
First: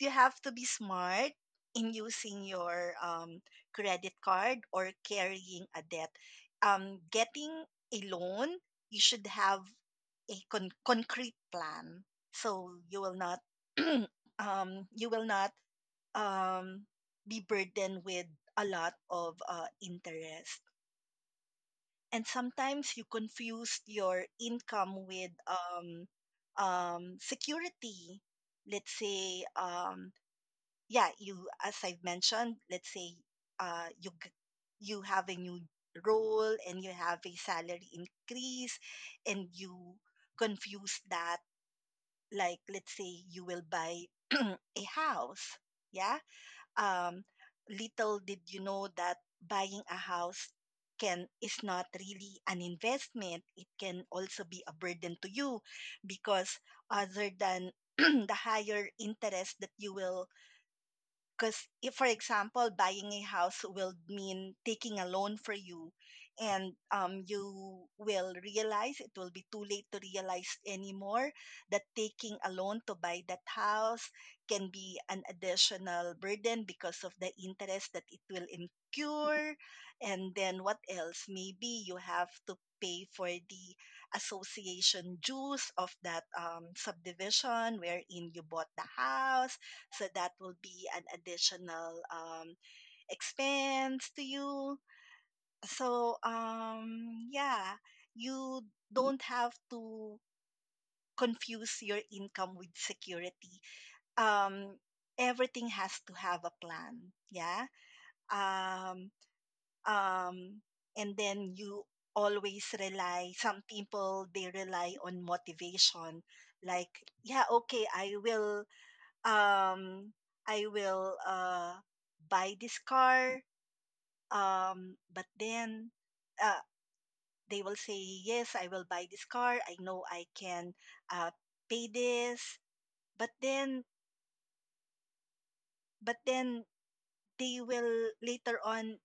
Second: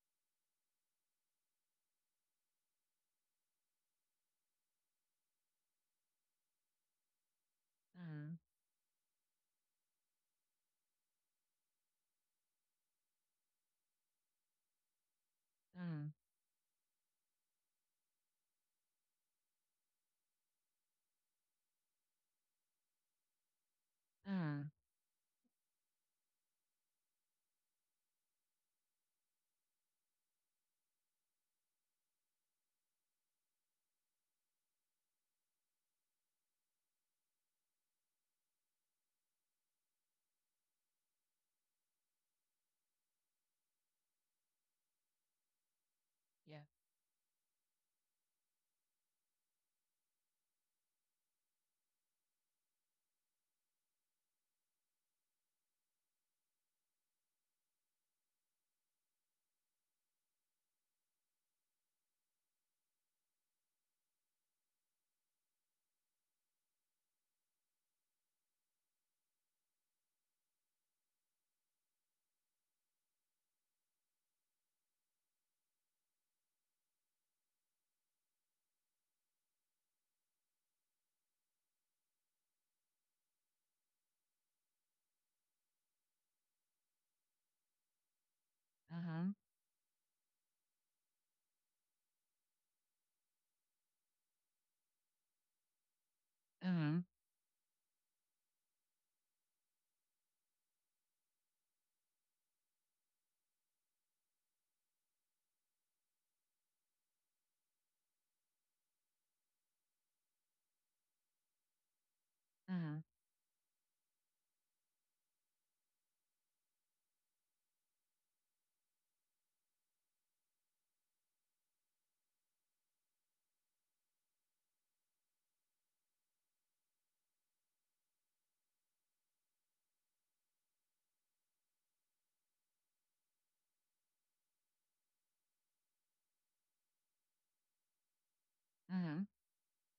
Speaker 2: you have to be smart in using your credit card or carrying a debt. Getting
Speaker 1: mhm,
Speaker 2: a loan, you should have a concrete plan, so you will not *clears throat*
Speaker 1: mhm,
Speaker 2: you will not um, be burdened with a lot of interest. And
Speaker 1: mhm, mhm.
Speaker 2: sometimes you confuse your income with security. Let's say, yeah, you, as I've mentioned, let's say uh, you g- you have a new role and you have a salary increase, and you confuse that. Like, let's say you will buy *clears throat* a house.
Speaker 1: Yeah.
Speaker 2: Yeah. Um, Little did you know that buying a house can is not really an investment. It can also be a burden to you because other than *clears throat* the higher interest that you will— because if, for example, buying a house will mean taking a loan for you, and you will realize— it will be too late to realize anymore that taking a loan to buy that house can be an additional burden because of the interest that it will incur. And then what else? Maybe you have to pay for the association dues of that subdivision wherein you
Speaker 1: Mhm,
Speaker 2: bought the house, so that will be an additional expense to you. So
Speaker 1: mhm,
Speaker 2: yeah, you don't have to confuse your income with security. Um, Everything has to have a plan. Yeah. Um, um, and then you
Speaker 1: mhm,
Speaker 2: always rely— some people, they rely on motivation. Like, yeah, okay, I will— um I will buy this car— but then uh they will say, yes, I will buy this car, I know I can uh pay this. But then— but then they will
Speaker 1: mhm.
Speaker 2: later on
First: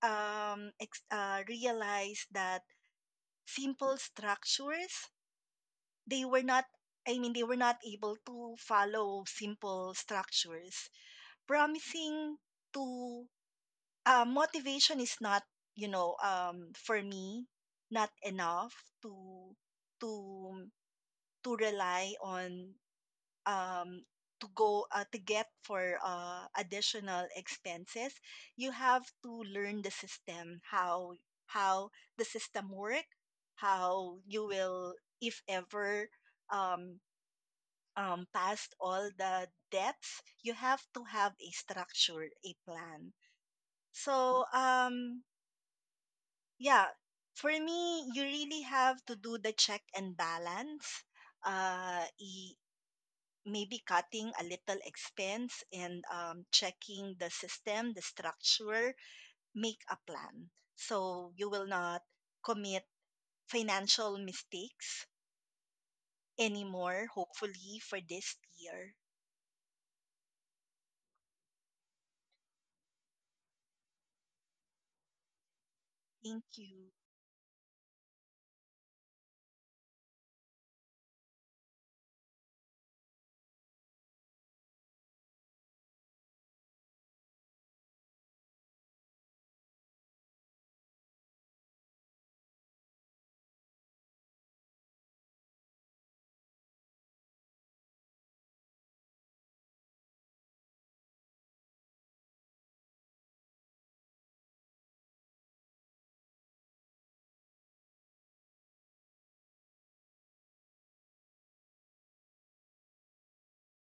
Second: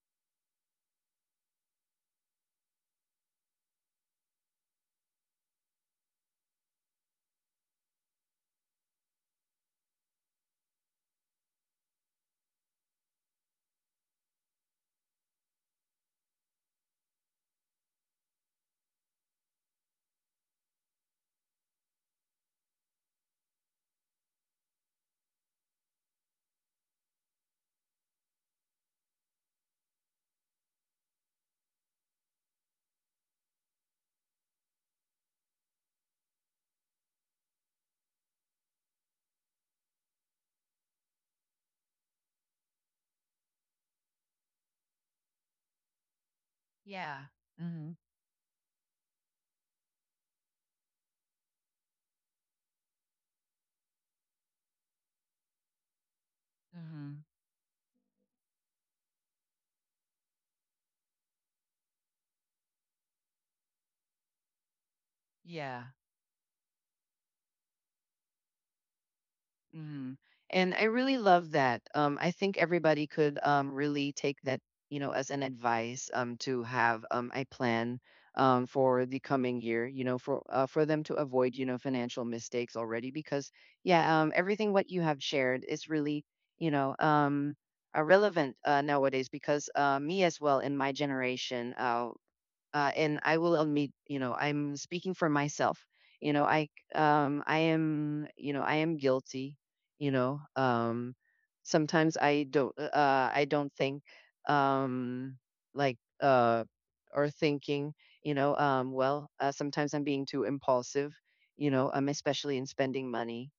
Speaker 2: realize that simple structures— they were not— I mean, they were not able to follow simple structures, promising to— motivation is not, for me, not enough to to to rely on, um to go to get for additional expenses. You have to learn the system, how the system work, how you will— if ever um past all the debts, you have to have a structure, a plan. So yeah, for
Speaker 1: Yeah.
Speaker 2: me, you
Speaker 1: Mhm,
Speaker 2: really have to do the check and balance. uh y- Maybe cutting a little expense and checking the
Speaker 1: mhm.
Speaker 2: system, the structure, make a plan so you will not commit financial mistakes
Speaker 1: Yeah.
Speaker 2: anymore, hopefully for this year.
Speaker 1: Mm. And I really love that. I think everybody could really take that, you know, as an advice
Speaker 2: Thank
Speaker 1: to
Speaker 2: you.
Speaker 1: have a plan for the coming year. You know, for them to avoid, you know, financial mistakes already. Because yeah, everything what you have shared is really, you know, relevant nowadays. Because me as well in my generation, and I will admit, you know, I'm speaking for myself. You know, I am, you know, I am guilty, you know. Sometimes I don't think um like or thinking, you know, well, sometimes I'm being too impulsive, you know, especially in spending money,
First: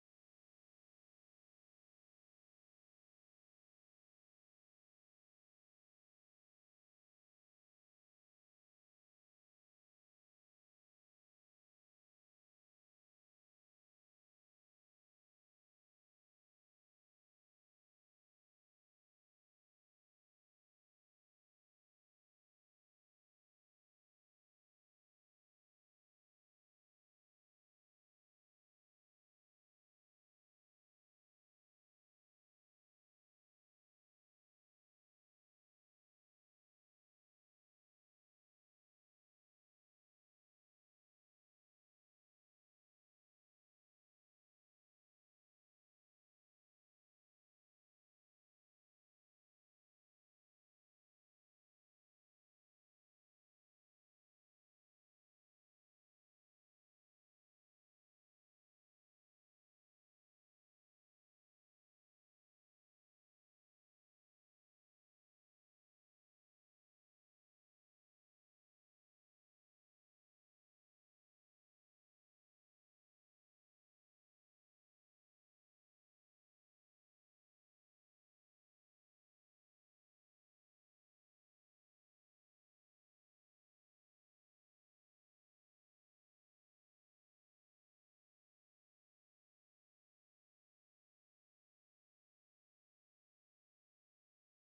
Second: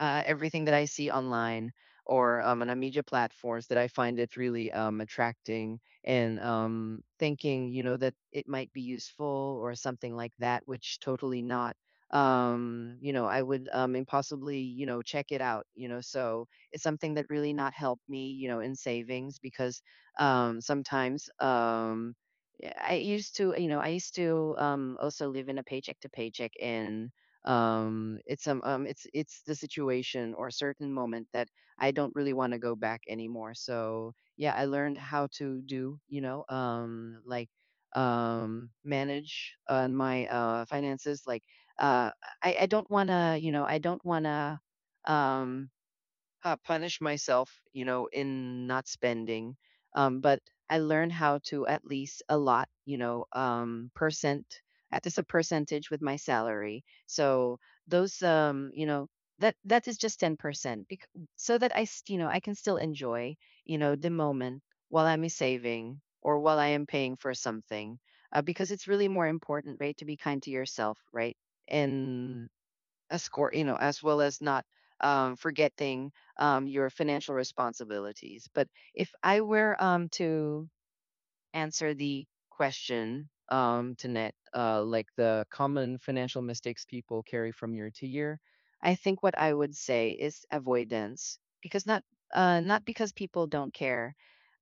Speaker 1: everything that I see online or on media platforms that I find it really attracting and thinking, you know, that it might be useful or something like that, which totally not. You know, I would impossibly, you know, check it out, you know, so it's something that really not helped me, you know, in savings because sometimes, yeah, I used to also live in a paycheck to paycheck. And it's the situation or a certain moment that I don't really want to go back anymore. So yeah, I learned how to do, you know, like manage on my finances. Like uh I don't want to, you know, I don't want to um punish myself, you know, in not spending. But I learned how to at least allot, you know, percent at least a percentage with my salary. So those, um, you know, that is just 10%, so that you know, I can still enjoy, you know, the moment while I'm saving or while I am paying for something, because it's really more important, right, to be kind to yourself, right, and escort, you know, as well as not forgetting your financial responsibilities. But if I were to answer the question, Tanet, like the common financial mistakes people carry from year to year, I think what I would say is avoidance, because not because people don't care,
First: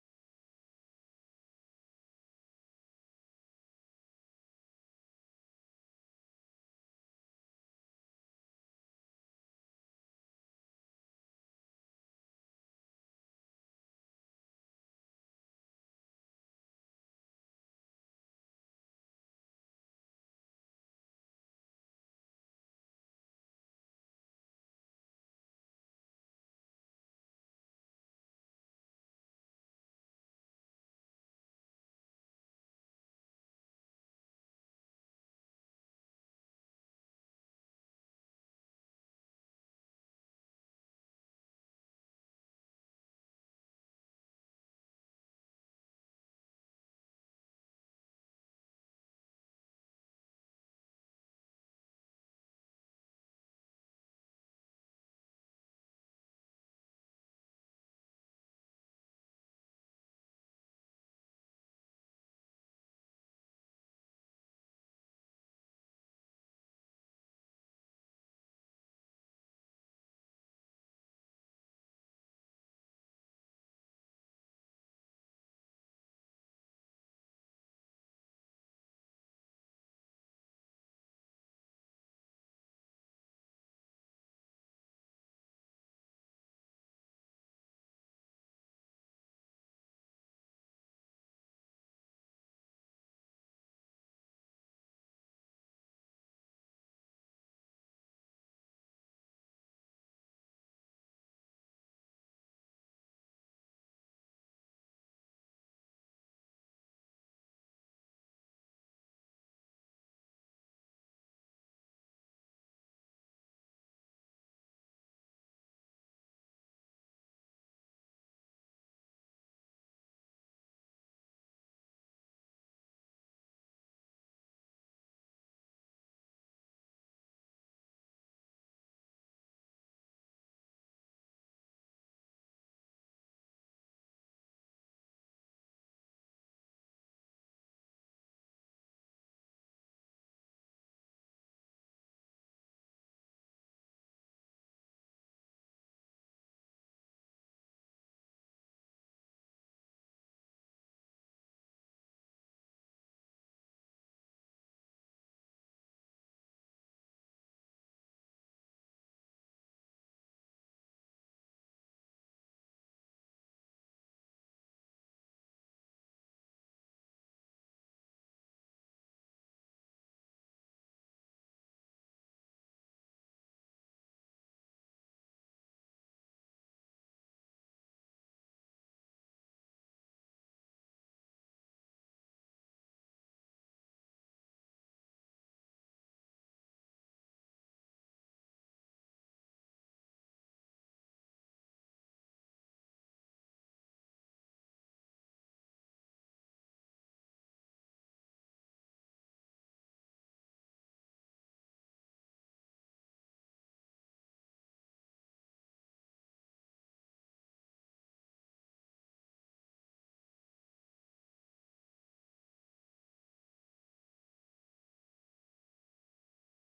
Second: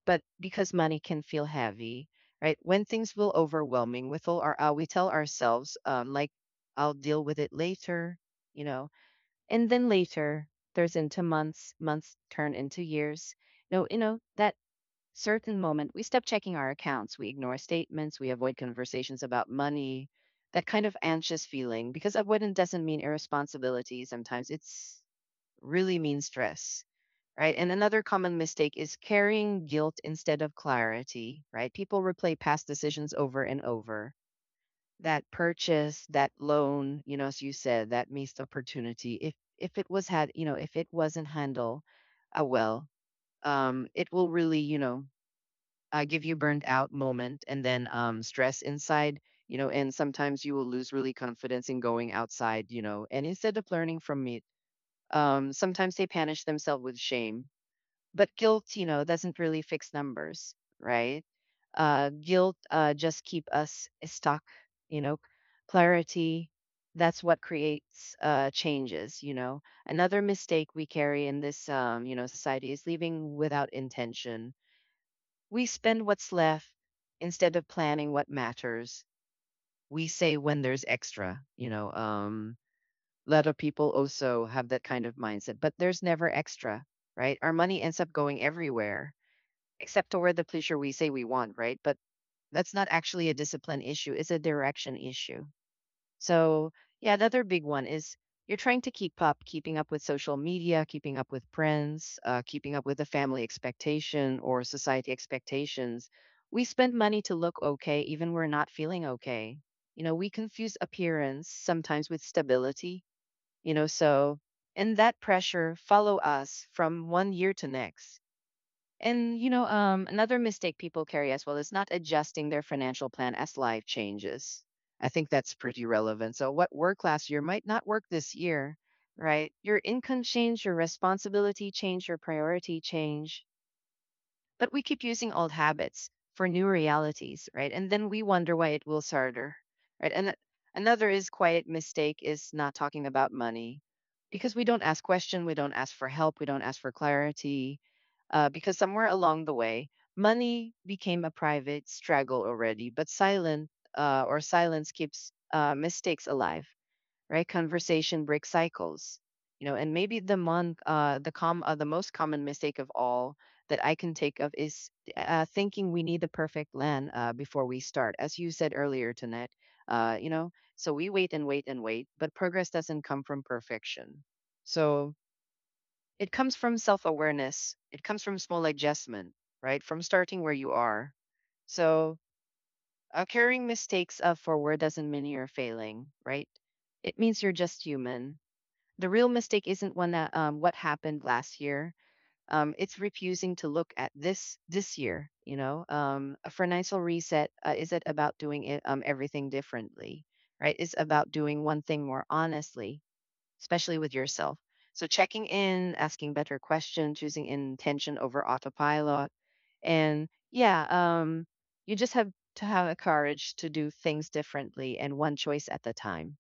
Speaker 1: but because money can feel heavy, right? When things feel overwhelming, we tell ourselves like, "I'll deal with it later," you know and then later, there's into months, months turn into years. No, you know, that certain moment, we stop checking our accounts, we ignore statements, we avoid conversations about money, that kind of anxious feeling, because avoidance doesn't mean irresponsibility. Sometimes it's really means stress, right? And another common mistake is carrying guilt instead of clarity, right? People replay past decisions over and over. That purchase, that loan, you know, as you said, that missed opportunity. If it was had, you know, if it wasn't handled well, it will really, you know, give you burnt out moment and then stress inside, you know, and sometimes you will lose really confidence in going outside, you know, and instead of learning from it, sometimes they punish themselves with shame but guilt, you know, doesn't really fix numbers, right? Guilt just keep us stuck, you know. Clarity, that's what creates changes, you know. Another mistake we carry in this, you know, society is leaving without intention. We spend what's left instead of planning what matters. We say when there's extra, you know. A lot of people also have that kind of mindset, but there's never extra, right? Our money ends up going everywhere except toward the pleasure we say we want, right? But that's not actually a discipline issue, it's a direction issue. So, yeah, another big one is you're trying to keep up, keeping up with social media, keeping up with friends, keeping up with the family expectation or society expectations. We spend money to look okay, even we're not feeling okay. You know, we confuse appearance sometimes with stability, you know, so and that pressure, follow us from one year to next. And you know, another mistake people carry as well is not adjusting their financial plan as life changes. I think that's pretty relevant. So, what worked last year might not work this year, right? Your income change, your responsibility change, your priority change. But we keep using old habits for new realities, right? And then we wonder why it feels harder, right? Another is quiet mistake is not talking about money because we don't ask question, we don't ask for help, we don't ask for clarity because somewhere along the way, money became a private struggle already, but silent or silence keeps mistakes alive, right? Conversation breaks cycles, you know, and maybe the most common mistake of all that I can take of is thinking we need the perfect land before we start, as you said earlier, Tonette. You know, so we wait and wait and wait, but progress doesn't come from perfection. So it comes from self awareness, it comes from small adjustment, right? From starting where you are. So, carrying mistakes up forward doesn't mean you're failing, right? It means you're just human. The real mistake isn't one that what happened last year. It's refusing to look at this this year. You know, a financial reset is it about doing it, everything differently, right? It's about doing one thing more honestly especially with yourself. So checking in, asking better questions, choosing intention over autopilot. And yeah, um, you just have to have the courage to do things differently and one choice at a time.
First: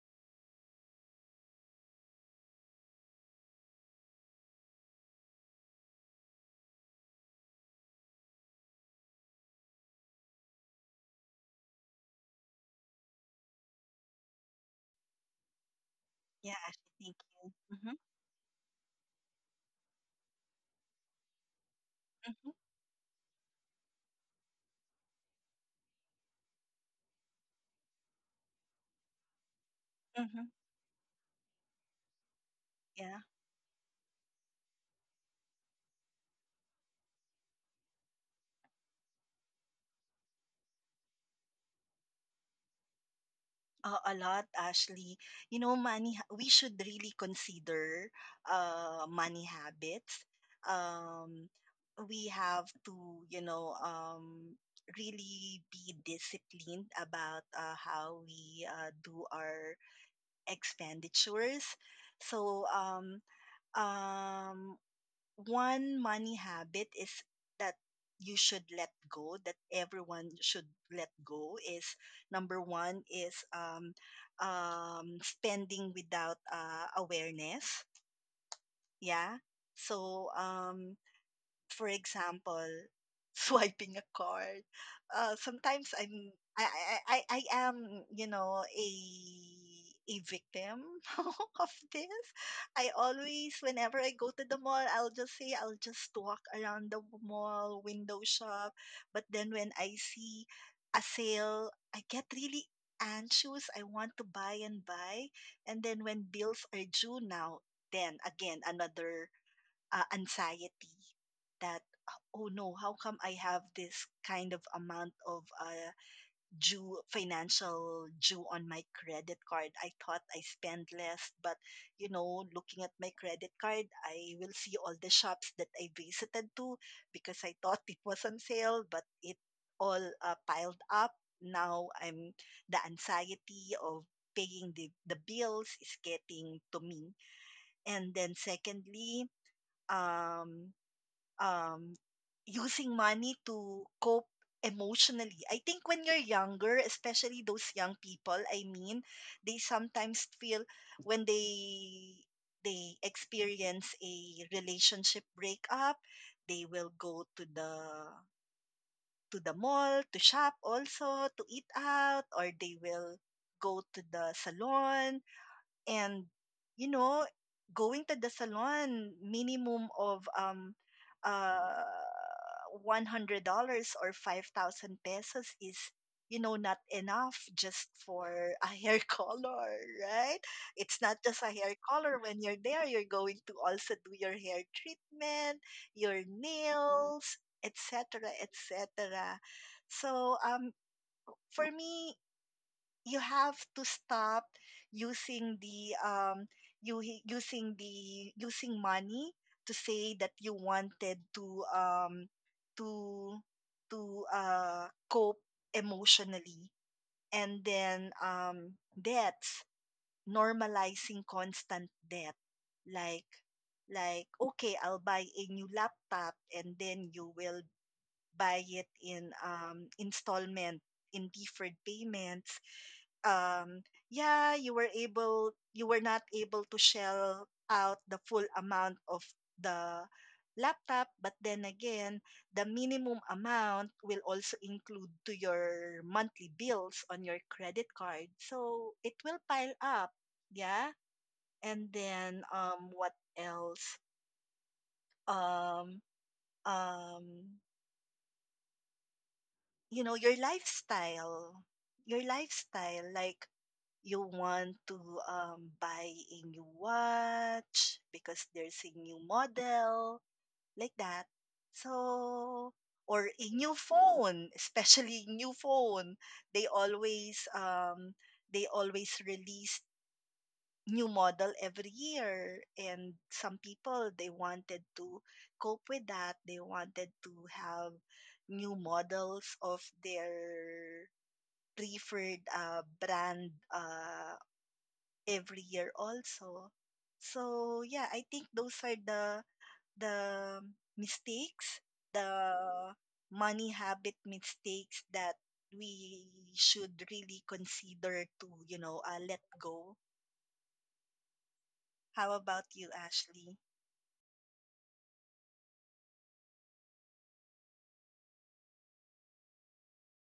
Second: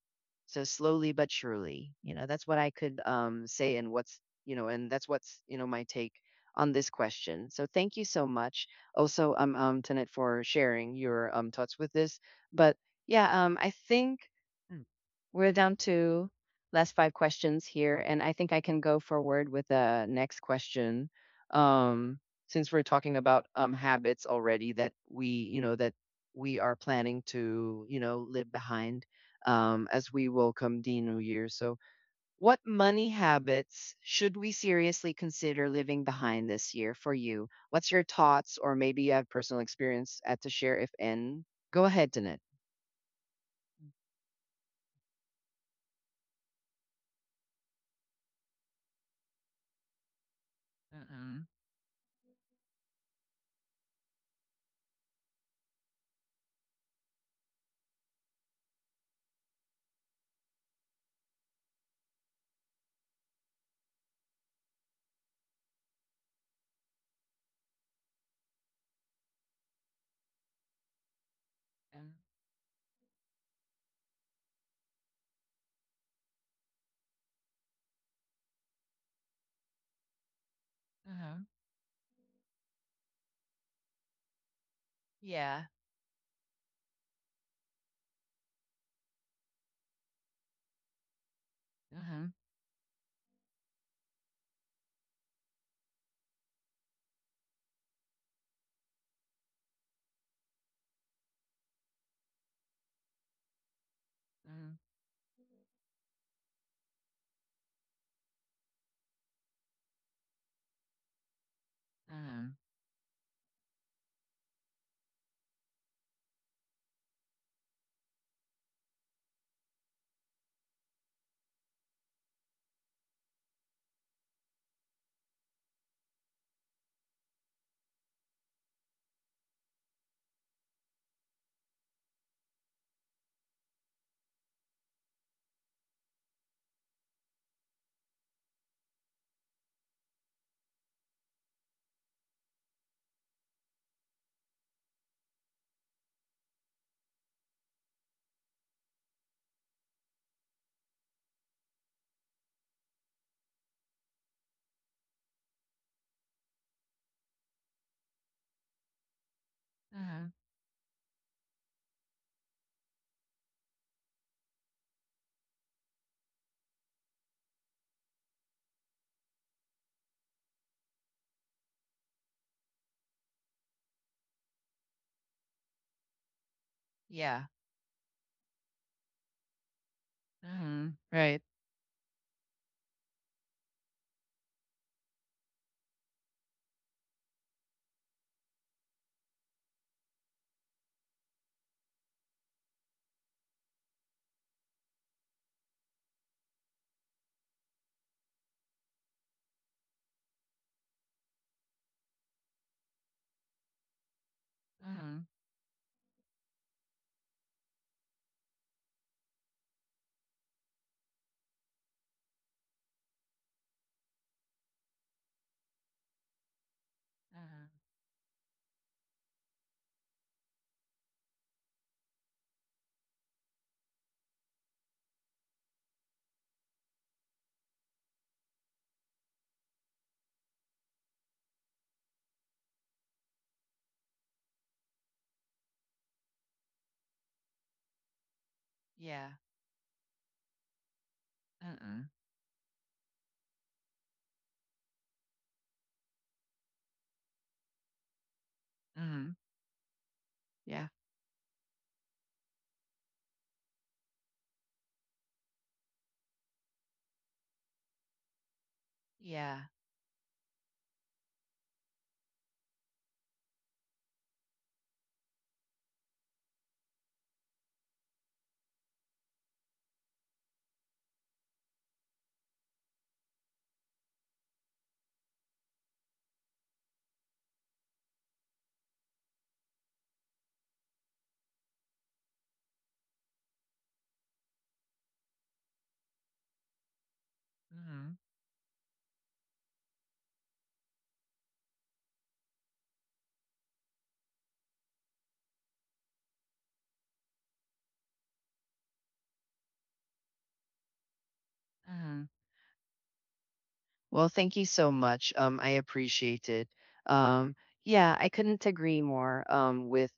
Speaker 1: So slowly but surely, you know, that's what I could say and what's, you know, and that's what's, you know, my take on this question. So thank you so much. Also, Tanit, for sharing your thoughts with this. But yeah, I think we're down to
Speaker 2: Yeah, Ashley,
Speaker 1: last 5
Speaker 2: thank
Speaker 1: questions
Speaker 2: you. Mm-hmm.
Speaker 1: here, and I think I can go forward with the next question. Um,
Speaker 2: Mm-hmm.
Speaker 1: since we're talking about habits already that we, you know, that we are planning to, you know, live behind as we
Speaker 2: Mm-hmm.
Speaker 1: welcome the new year. So what money
Speaker 2: Yeah.
Speaker 1: habits should we seriously consider living behind this year for you? What's your thoughts, or maybe you have personal experience at to share if any? Go ahead, Danette.
Speaker 2: A lot, Ashley. You know, money, we should really consider money habits. Um,
Speaker 1: Mm-mm.
Speaker 2: we have to, you know, really be disciplined about how we do our expenditures. So, um, one money habit— is that you should let go, that everyone should let go, is— number one is spending without awareness. Yeah. So for example, *laughs* swiping a card. Sometimes I'm I am, you know, a victim *laughs* of this.
Speaker 1: Mhm,
Speaker 2: I always, whenever I go to the mall, I'll just say, I'll just walk around the mall, window shop. But then when I see a sale, I get really anxious. I want to buy and
Speaker 1: mhm,
Speaker 2: buy. And then when bills are due now, then again, another anxiety that, oh
Speaker 1: mhm,
Speaker 2: no, how come I have this kind of amount of due, financial due on my credit card? I thought I spend less, but, you know, looking at my credit card, I will see all the shops that I visited to because I thought it was on sale, but it all piled up. Now I'm— the anxiety of paying the bills is getting to me. And then, secondly, um um, using money to cope emotionally. I think when you're younger, especially those young people, I mean, they sometimes feel— when they experience a relationship breakup, they will go to the mall, to
Speaker 1: mhm.
Speaker 2: shop also, to eat out, or they will go to the salon. And, you know, going to the salon minimum of uh $100 or 5,000 pesos is, you know, not enough
Speaker 1: Yeah.
Speaker 2: just for a hair *laughs* color, right? It's
Speaker 1: Mhm.
Speaker 2: not just a
Speaker 1: Right.
Speaker 2: hair color. When you're there, you're going to also do your hair treatment, your nails, etc., etc. So for me, you have to stop using the you using the using money to say that you wanted to to to
Speaker 1: Mhm,
Speaker 2: cope emotionally. And then, debts— normalizing constant debt. Like, okay, I'll buy a new laptop, and then you will
Speaker 1: mhm.
Speaker 2: buy it in installment, in deferred payments. um, yeah, you were not able to shell out the full amount of the laptop, but then again, the minimum amount will also include to your monthly bills on your credit card. So it will
Speaker 1: Yeah.
Speaker 2: pile up. Yeah. And
Speaker 1: Mhm,
Speaker 2: then what else? Um, um,
Speaker 1: mhm.
Speaker 2: you know, your
Speaker 1: Yeah.
Speaker 2: lifestyle. Your lifestyle, like, you want to buy a new watch because there's a new
Speaker 1: Yeah.
Speaker 2: model, like that. So, or a new phone, especially new phone. They always um, they always release new model every year, and some people, they wanted to cope with that, they wanted to have new models of their preferred brand every year also. So yeah, I
Speaker 1: Mhm,
Speaker 2: think those are the mistakes, the money habit mistakes that we should really consider to, you know, let go. How
Speaker 1: mhm.
Speaker 2: about you, Ashley?
Speaker 1: Well, thank you so much. I appreciate it. Um, yeah, I couldn't agree more with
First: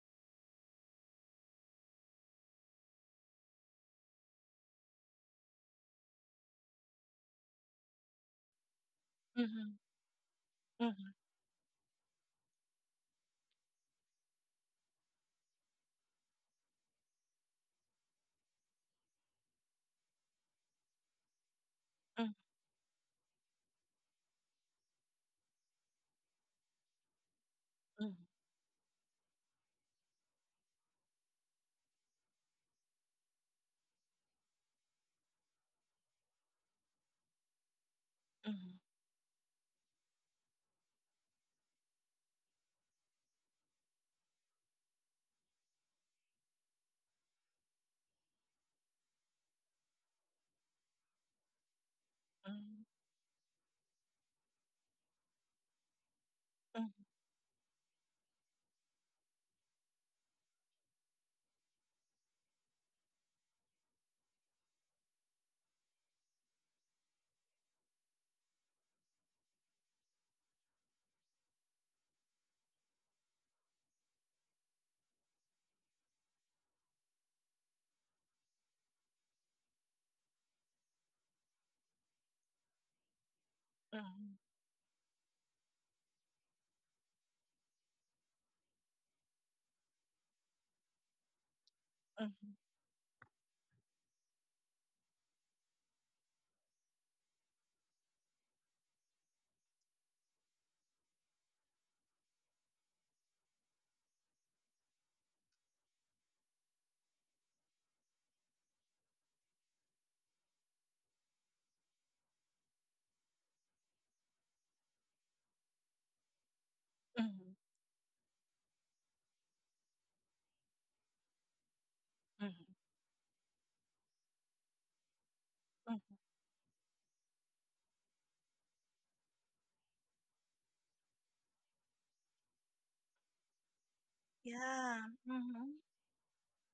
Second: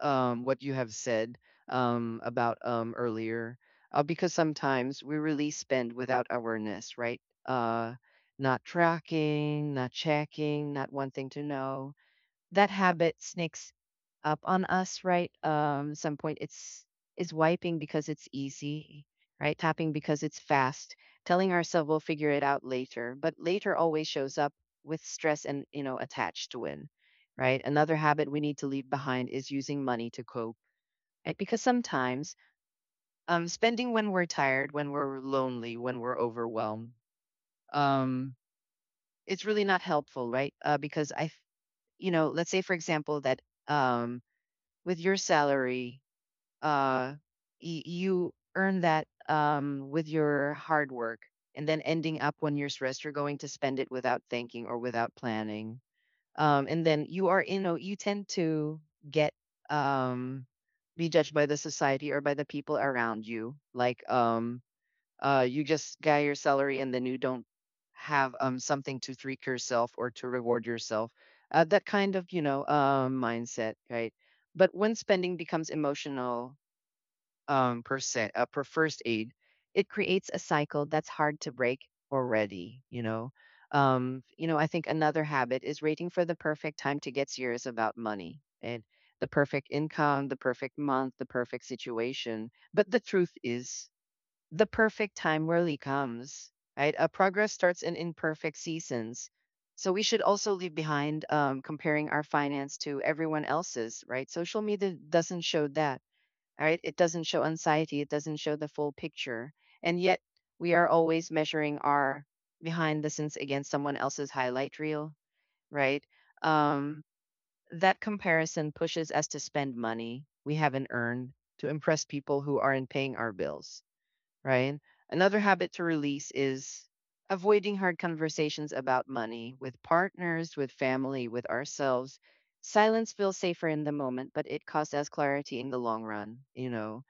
Speaker 1: what you have said about earlier, because sometimes we really spend without awareness, right? Uh, not tracking,
Speaker 2: Mm-hmm.
Speaker 1: not checking, not
Speaker 2: Mm-hmm.
Speaker 1: wanting to know. That habit sneaks up on us, right? Some point it's is wiping because it's easy, right? Tapping because it's fast. Telling ourselves we'll figure it out later, but later always shows up with stress and you know attached to it, right? Another habit
Speaker 2: Mm-hmm.
Speaker 1: we need to leave behind is using money to cope, right? Because sometimes spending when we're tired, when we're lonely, when we're overwhelmed, um,
Speaker 2: Mm-hmm.
Speaker 1: it's really not helpful, right? You know, let's say for example that um, with your salary uh you earn that with your hard work and then ending up when you're stressed you're going to spend it without thinking or without planning and
Speaker 2: Mm-hmm.
Speaker 1: then you are you know you tend to get um be judged by the society or by the people around you like you just got your salary and then you don't have something to treat yourself or to reward yourself. That kind of, you know, mindset, right? But when spending becomes emotional per se, per first aid, it creates a cycle that's hard to break already, you know. You know, I think another habit is waiting for the perfect time to get serious about money and the perfect income, the perfect month, the perfect situation.
Speaker 2: Mm-hmm.
Speaker 1: But the truth is, the perfect time rarely comes, right? A progress starts in imperfect seasons. So we should also leave behind comparing our finance to everyone else's, right? Social media doesn't show that, right? It doesn't show anxiety, it doesn't show the full picture. And yet we are always measuring our behind the scenes against someone else's highlight reel, right? Um,
Speaker 2: Mm-hmm.
Speaker 1: that comparison pushes us to spend money we haven't earned to impress people who aren't
Speaker 2: Mm-hmm.
Speaker 1: paying our bills right? Another habit to release
Speaker 2: Mm-hmm.
Speaker 1: is avoiding hard conversations about money with partners, with family, with ourselves. Silence feels safer in the moment, but it costs us
Speaker 2: Yeah.
Speaker 1: clarity in the long
Speaker 2: Mm-hmm.
Speaker 1: run, you know.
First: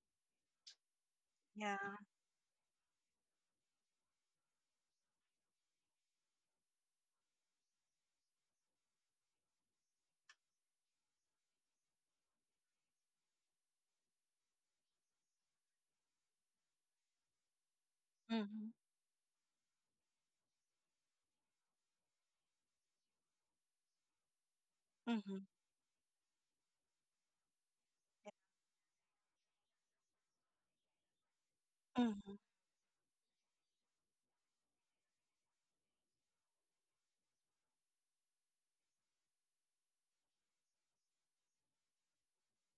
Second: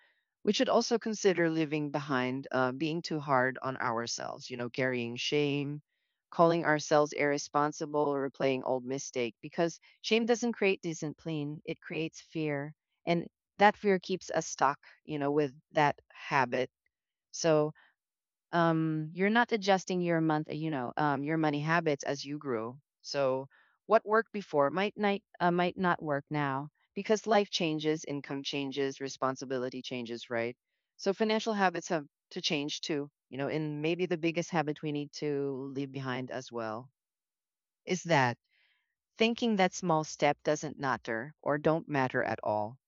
Speaker 1: We should also consider
Speaker 2: Yeah.
Speaker 1: leaving behind being too hard on ourselves, you know, carrying shame, calling ourselves irresponsible, or replaying old mistake, because shame doesn't create discipline, it creates fear. And that fear keeps us stuck, you know, with that habit so
Speaker 2: Mm-hmm.
Speaker 1: you're not adjusting your month, you know, your money habits as you grow. So what worked before might not work now because life changes, income changes, responsibility changes, right? So financial habits have to
Speaker 2: Mm-hmm.
Speaker 1: change too. You know, and maybe the biggest habit we need to leave behind as well is that thinking that small step doesn't matter or don't matter at all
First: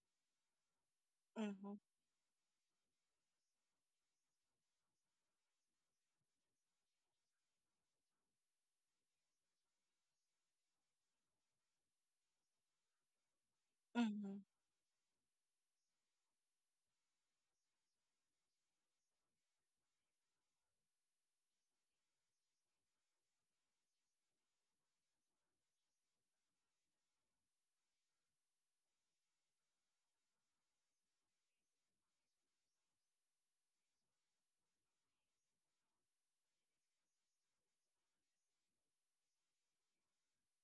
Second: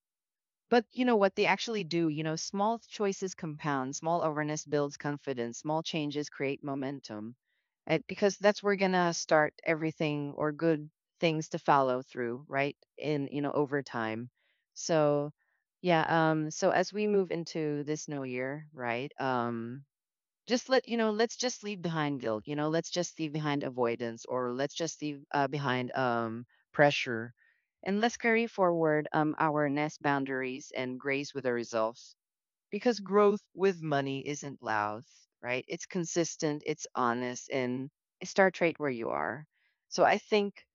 Speaker 1: but you know what? They
Speaker 2: Mhm.
Speaker 1: actually do. You know, small choices compound, small awareness builds confidence, small changes create momentum. And because that's where we're gonna start everything or good things to follow through, right? In you know, over time.
Speaker 2: Mhm.
Speaker 1: So yeah, so as we move into this new year, right? Just let you know let's just leave behind guilt you know let's just leave behind avoidance or let's just leave behind pressure and let's carry forward our nest boundaries and grace with the results because growth with money isn't loud right it's consistent it's honest and start right where you are so I think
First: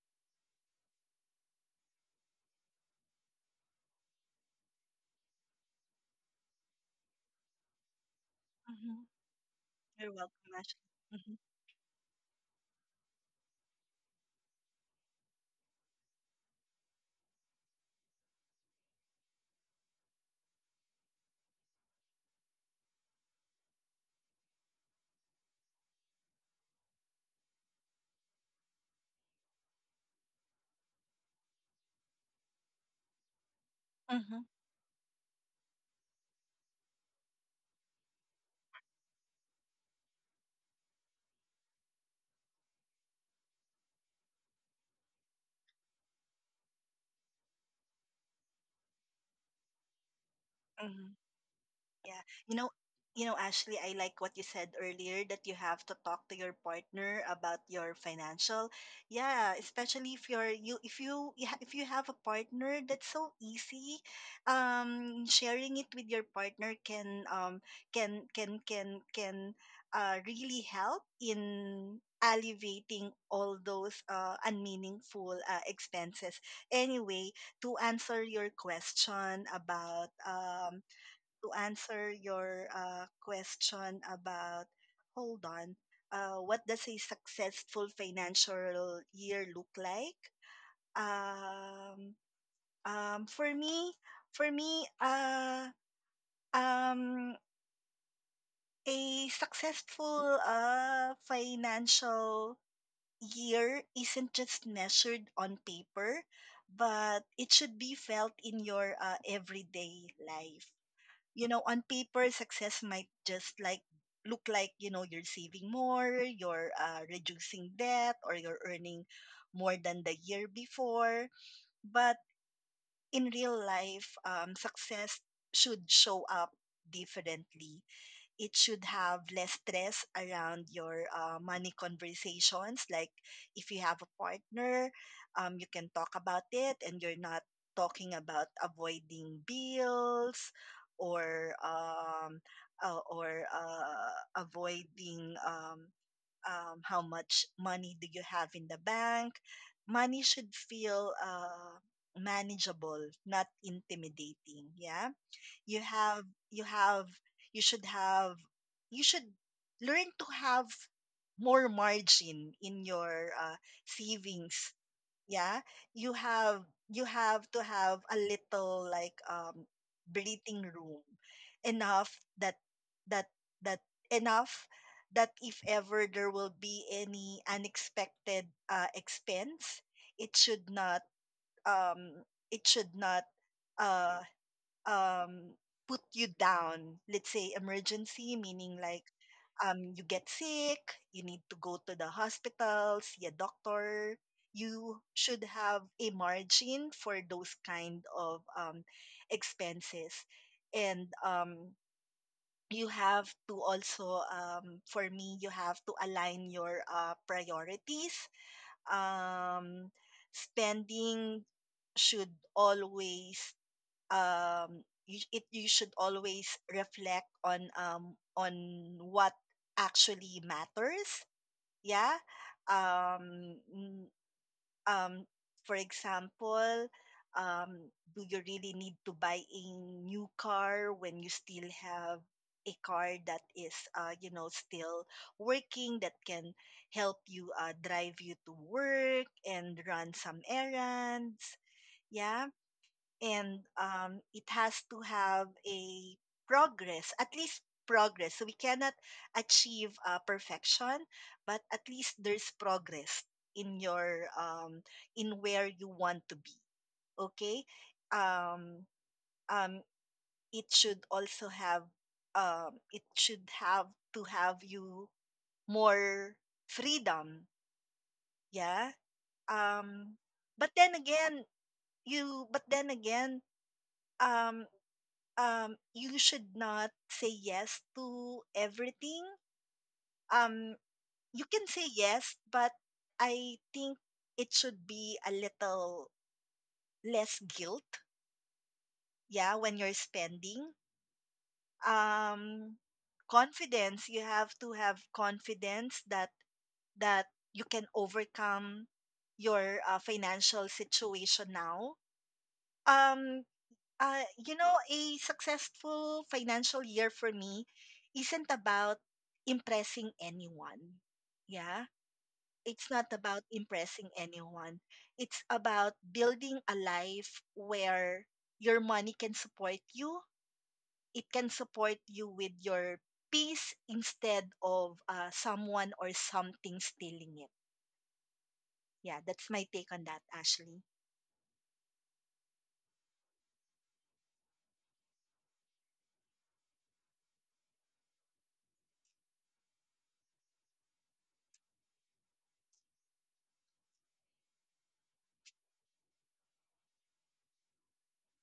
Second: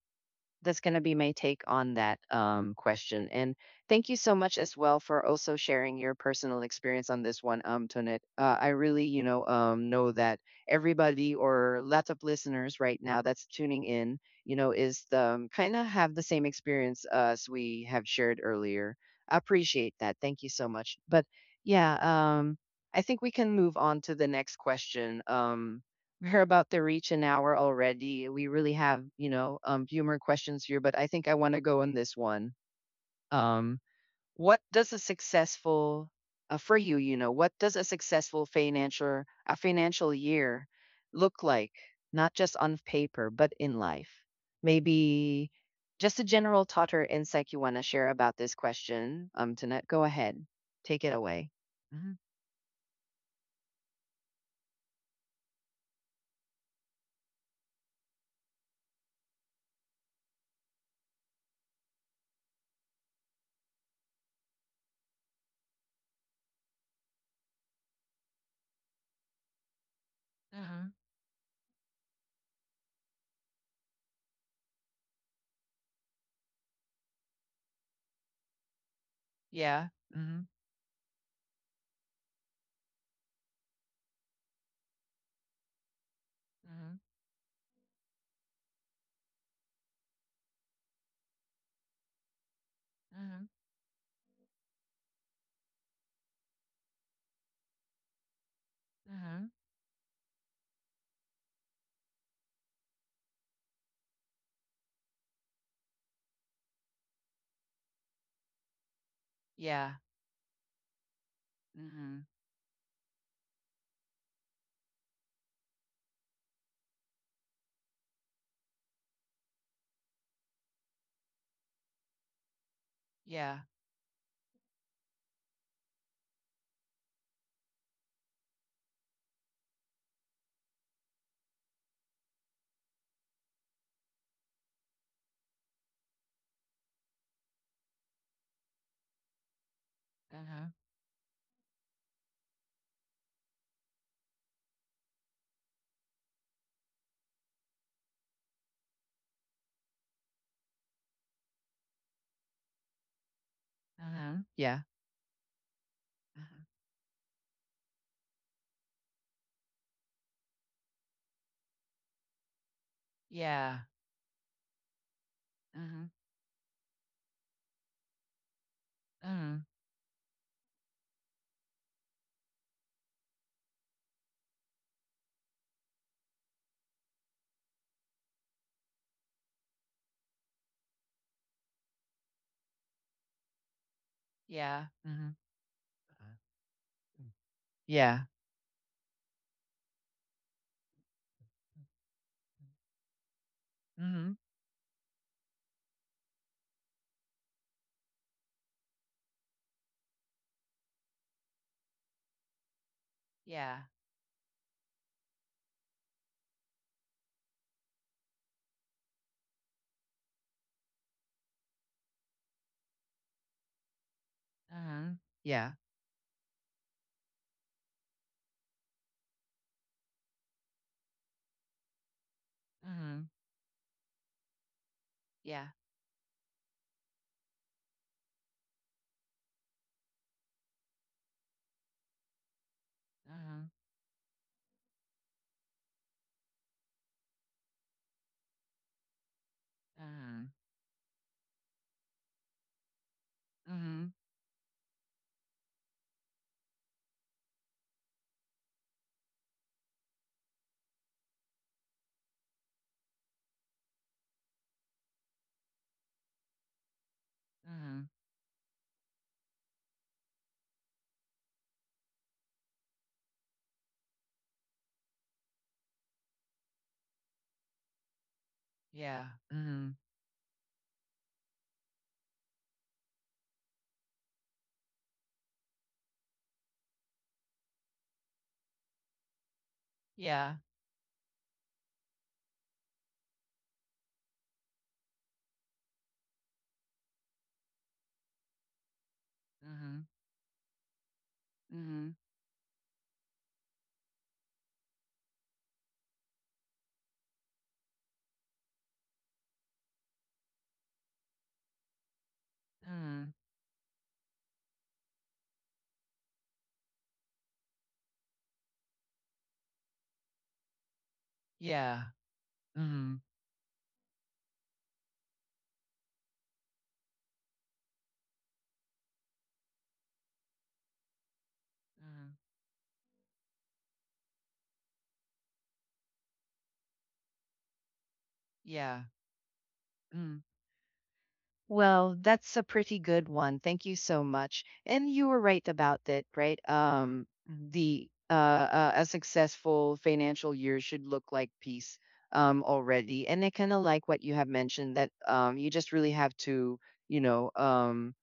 Speaker 1: that's going to be my take on that question. And thank you so much as well for also sharing your personal experience on this one, Tonit. I really,
Speaker 2: Mhm.
Speaker 1: you know
Speaker 2: You're
Speaker 1: that
Speaker 2: welcome, Ashley.
Speaker 1: everybody
Speaker 2: Mhm.
Speaker 1: or lots of listeners right now that's tuning in, you know, is the kind of have the same experience as we have shared earlier. I appreciate that. Thank you so much. But yeah, I think we can move on to the next question. We're about to reach an hour already. We really have, you know, few more questions here, but I think I want to go on this one. Um,
Speaker 2: Mhm.
Speaker 1: what does a successful for you, you know, what does a successful financial year look like? Not just on paper, but in life. Maybe just a general thought or insight you want to share about this question. Tanette, go ahead, take it
Speaker 2: Mhm.
Speaker 1: away. Mhm.
Speaker 2: Yeah. You know, you know, Ashley, I like what you said earlier that you have to talk to your partner about your financial. Yeah, especially if if you have a partner, that's so easy. Sharing it with your partner can really
Speaker 1: Mm-hmm.
Speaker 2: help in alleviating all those unmeaningful expenses. Anyway, to answer your question
Speaker 1: Yeah.
Speaker 2: about
Speaker 1: Mm-hmm.
Speaker 2: um to answer your question about, hold on, what
Speaker 1: Mm-hmm.
Speaker 2: does a successful financial year look like? Um,
Speaker 1: Mm-hmm.
Speaker 2: for me, for me, uh, um, a
Speaker 1: Mm-hmm.
Speaker 2: successful financial year isn't just measured on paper, but it should be felt in your
Speaker 1: Yeah.
Speaker 2: everyday life. You know, on
Speaker 1: Mhm.
Speaker 2: paper, success might just like look like, you know, you're saving more, you're reducing debt, or you're earning more than the year before. But in
Speaker 1: Yeah.
Speaker 2: real life, success should show up differently. It should have less stress around your money conversations. Like, if you have a partner, you can talk about it, and you're not talking about avoiding bills
Speaker 1: Uh-huh.
Speaker 2: or— uh, or uh, avoiding, how much money do you have in the bank. Money should feel manageable, not
Speaker 1: Uh-huh.
Speaker 2: intimidating.
Speaker 1: Yeah.
Speaker 2: Yeah, you have
Speaker 1: Uh-huh.
Speaker 2: you have you should learn to have more margin in your
Speaker 1: Yeah.
Speaker 2: savings. Yeah.
Speaker 1: Mhm.
Speaker 2: You have you have to have a little, like,
Speaker 1: Mhm.
Speaker 2: breathing room enough that that enough that if ever there will be any unexpected expense, it should not— um it should not uh
Speaker 1: Yeah. Mhm.
Speaker 2: um, put
Speaker 1: Uh-huh.
Speaker 2: you down.
Speaker 1: Mm.
Speaker 2: Let's say
Speaker 1: Yeah.
Speaker 2: emergency, meaning, like, you get sick, you need to go to the hospital, see a doctor.
Speaker 1: Mhm.
Speaker 2: You should have a margin for those kind of expenses, and you have to
Speaker 1: Yeah.
Speaker 2: also, for me, you have to align your priorities. Um, Spending should always, you,
Speaker 1: Uh-huh.
Speaker 2: it— you should
Speaker 1: Yeah.
Speaker 2: always reflect on, on what actually matters. Yeah.
Speaker 1: Mhm.
Speaker 2: um mm, um for
Speaker 1: Yeah.
Speaker 2: example, um do you really need to buy a new car when you still have a car that is,
Speaker 1: Mhm.
Speaker 2: you know, still working, that can help you drive you to work and run some
Speaker 1: Mhm.
Speaker 2: errands? Yeah. And
Speaker 1: Mhm.
Speaker 2: it has to have a progress, at least progress. So we cannot achieve perfection, but at least there's progress in your um, in where you want to be. Okay.
Speaker 1: Mhm.
Speaker 2: um, um, it should also have— it should have to have you more freedom. Yeah.
Speaker 1: Yeah.
Speaker 2: Um,
Speaker 1: Mhm.
Speaker 2: but then again— you but then again, um you should not say yes to everything. um
Speaker 1: Yeah.
Speaker 2: you can say yes, but I think it should be a little less guilt, yeah, when you're
Speaker 1: Mhm.
Speaker 2: spending.
Speaker 1: Mhm.
Speaker 2: um Confidence— you have to have confidence that you can overcome your financial situation now. um
Speaker 1: Mhm.
Speaker 2: You know, a successful financial year for me isn't about impressing anyone. Yeah.
Speaker 1: Yeah.
Speaker 2: It's not
Speaker 1: Mhm.
Speaker 2: about impressing anyone. It's about building a life where your money can support you. It can support you with
Speaker 1: Mhm.
Speaker 2: your peace instead of someone or something stealing it. Yeah,
Speaker 1: Yeah.
Speaker 2: that's my take on that,
Speaker 1: Mhm.
Speaker 2: Ashley.
Speaker 1: Well, that's a pretty good one. Thank you so much. And you were right about that, right? The A successful financial year should look like peace already. And I kind of like what you have mentioned that you just really have to, you know, um,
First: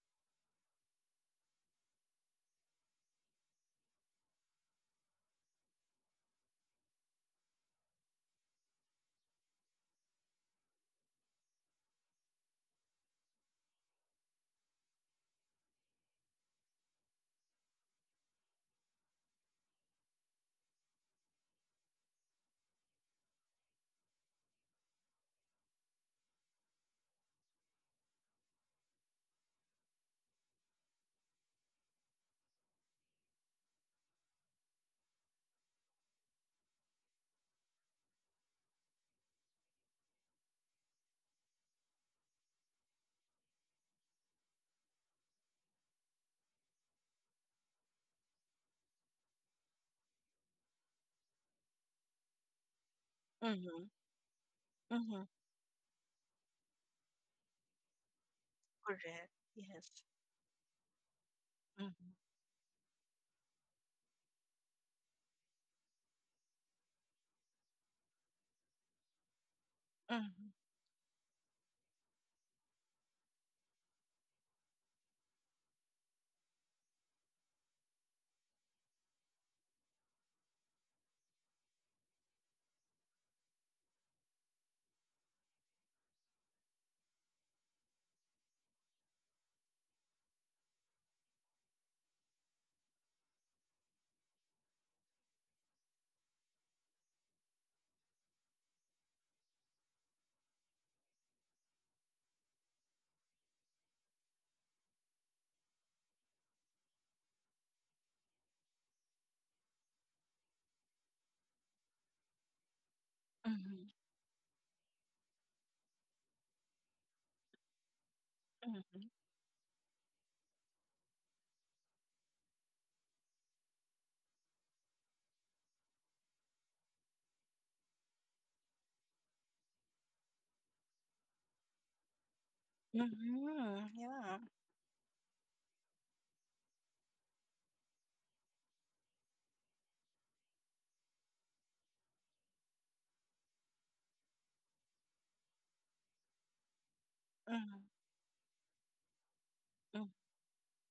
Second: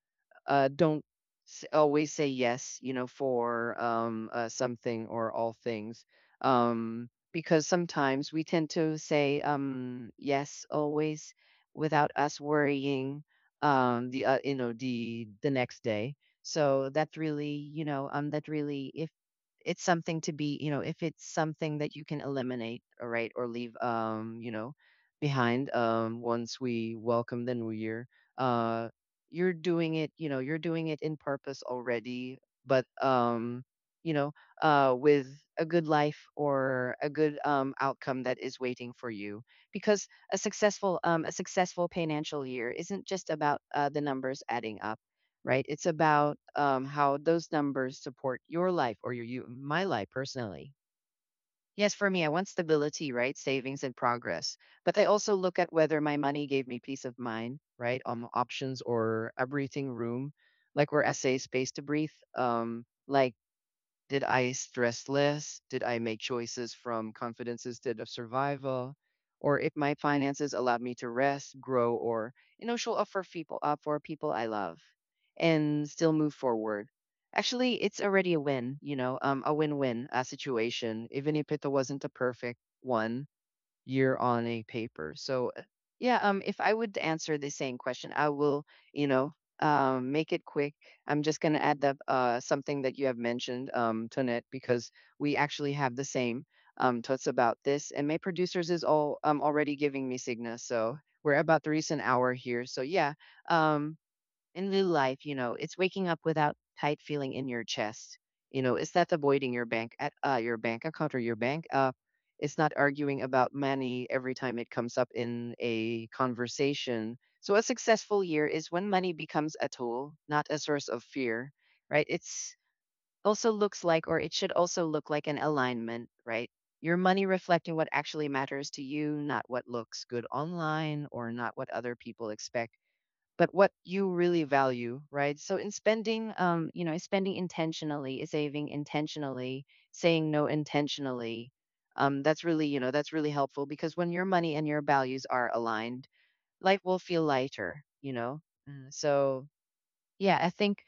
Speaker 1: don't always say yes, for something or all things. Because sometimes we tend to say yes always without us worrying the you know the next day. So that's really, you know, that really, if it's something to be, you know, if it's something that you can eliminate, all right, or leave, you know, behind, once we welcome the new year. Uh you're doing it, you know, you're doing it in purpose already, but you know, with a good life or a good outcome that is waiting for you, because a successful a successful financial year isn't just about the numbers adding up, right? It's about how those numbers support your life or your you my life personally. Yes, for me, I want stability, right? Savings
Speaker 2: Mm-hmm.
Speaker 1: and progress. But I
Speaker 2: Mm-hmm.
Speaker 1: also look at whether my money gave me peace of mind, right? Options or
Speaker 2: Correct.
Speaker 1: a
Speaker 2: Yes.
Speaker 1: breathing room, like where I say space to
Speaker 2: Mm-hmm.
Speaker 1: breathe. Like did I stress less? Did I make choices from confidence instead of survival? Or if my
Speaker 2: Mm-hmm.
Speaker 1: finances allowed me to rest, grow, or, you know, show up for people I love, and still move forward. Actually, it's already a win. You know, a win-win situation, even if it wasn't a perfect one year on a paper. So yeah, if I would answer the same question, I will, you know, make it quick. I'm just going to add up something that you have mentioned, Tonette, because we actually have the same thoughts about this. And my producers is all already giving me Cigna, so we're about to reach an hour here. So yeah, um, in real life, you know, it's waking up without tight feeling in your chest. You know, it's not avoiding your bank at your bank account or your bank. It's not arguing about
Speaker 2: Mm-hmm.
Speaker 1: money every time it comes up in a conversation. So a successful year is when
Speaker 2: Mm-hmm.
Speaker 1: money becomes a tool, not a source of fear, right? It's also looks like, or it should also look like an alignment, right? Your money reflecting what actually matters to you, not what looks good online or not what other people expect, but what
Speaker 2: Mhm,
Speaker 1: you
Speaker 2: yeah.
Speaker 1: really value, right? So in spending, you know, spending intentionally, saving intentionally, saying no intentionally, that's really, you know, that's really helpful, because when your money and your values are aligned, life will feel
Speaker 2: Mhm.
Speaker 1: lighter, you know. So
Speaker 2: Mm.
Speaker 1: yeah, I think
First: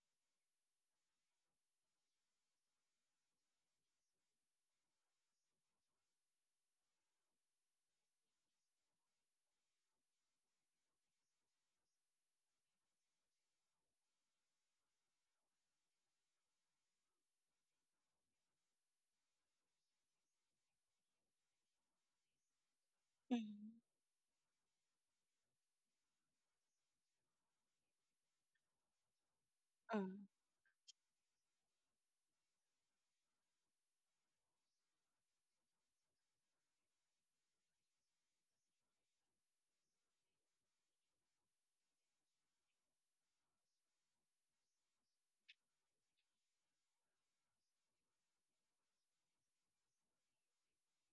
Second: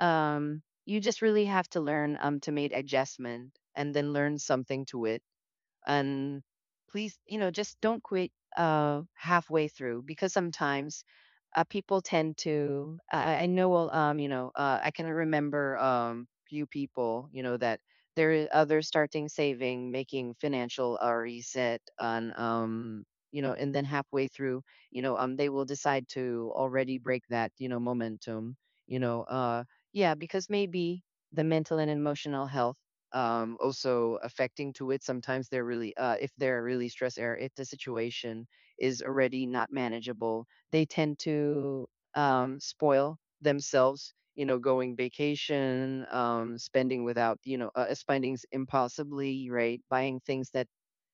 Speaker 1: you just really have to learn to make adjustment and then learn something to it, and please, you know, just don't quit halfway through, because sometimes people tend to, I know well, you know, I can remember few people, you know, that there are others starting saving, making financial reset, and you know,
Speaker 2: Mhm.
Speaker 1: and then halfway through, you know, they will decide to already break that, you know, momentum you know uh
Speaker 2: Mm.
Speaker 1: yeah, because maybe the mental and emotional health, also affecting to it. Sometimes they're really, if they're really stress air, if the situation is already not manageable, they tend to spoil themselves. You know, going vacation, spending without, you know, spending impulsively, right? Buying things that,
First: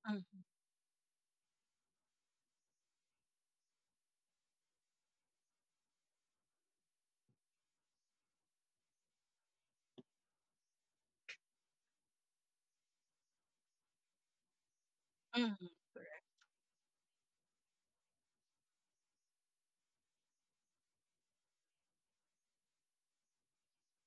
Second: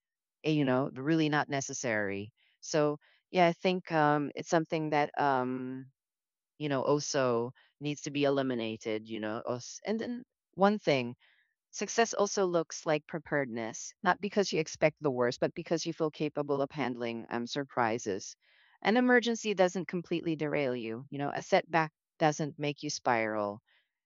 Speaker 2: Mhm.
Speaker 1: you know, really not necessary. So yeah, I think it's something that you know also needs to be eliminated. You know, and then one thing. Success also looks like preparedness, not because you expect the worst, but
Speaker 2: Mhm,
Speaker 1: because you feel
Speaker 2: correct.
Speaker 1: capable of handling surprises. An emergency doesn't completely derail you. You know, a setback doesn't make you spiral.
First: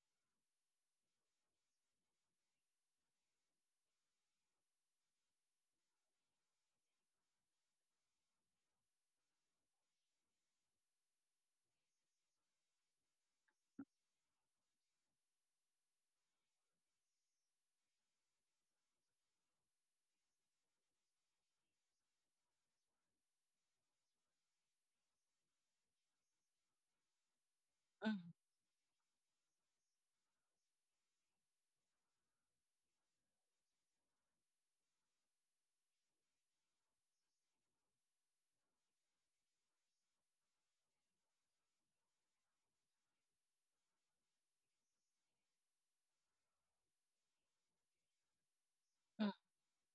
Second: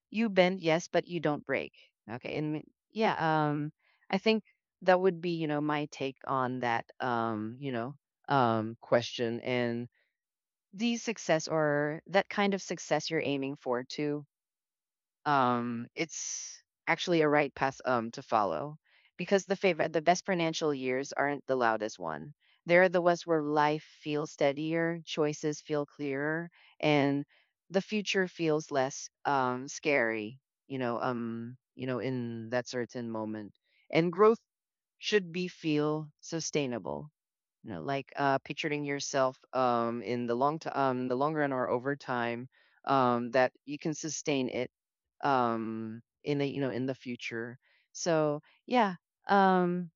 Speaker 1: You bend, yes, but you don't break. Okay, and yeah, I think that would be, you know, my take on that, you know, question, and the success or that kind of success you're aiming for too, it's actually a right path to follow, because the the best financial years aren't the loudest one. They're the ones where life feels steadier, choices feel clearer, and the
Speaker 2: Mhm.
Speaker 1: future feels less scary. You know, in that certain moment, and growth should be feel sustainable. You know, like picturing yourself in the the long run or over time, that you can sustain it, in the, you know, in the future. So yeah,
Speaker 2: Mm.
Speaker 1: um,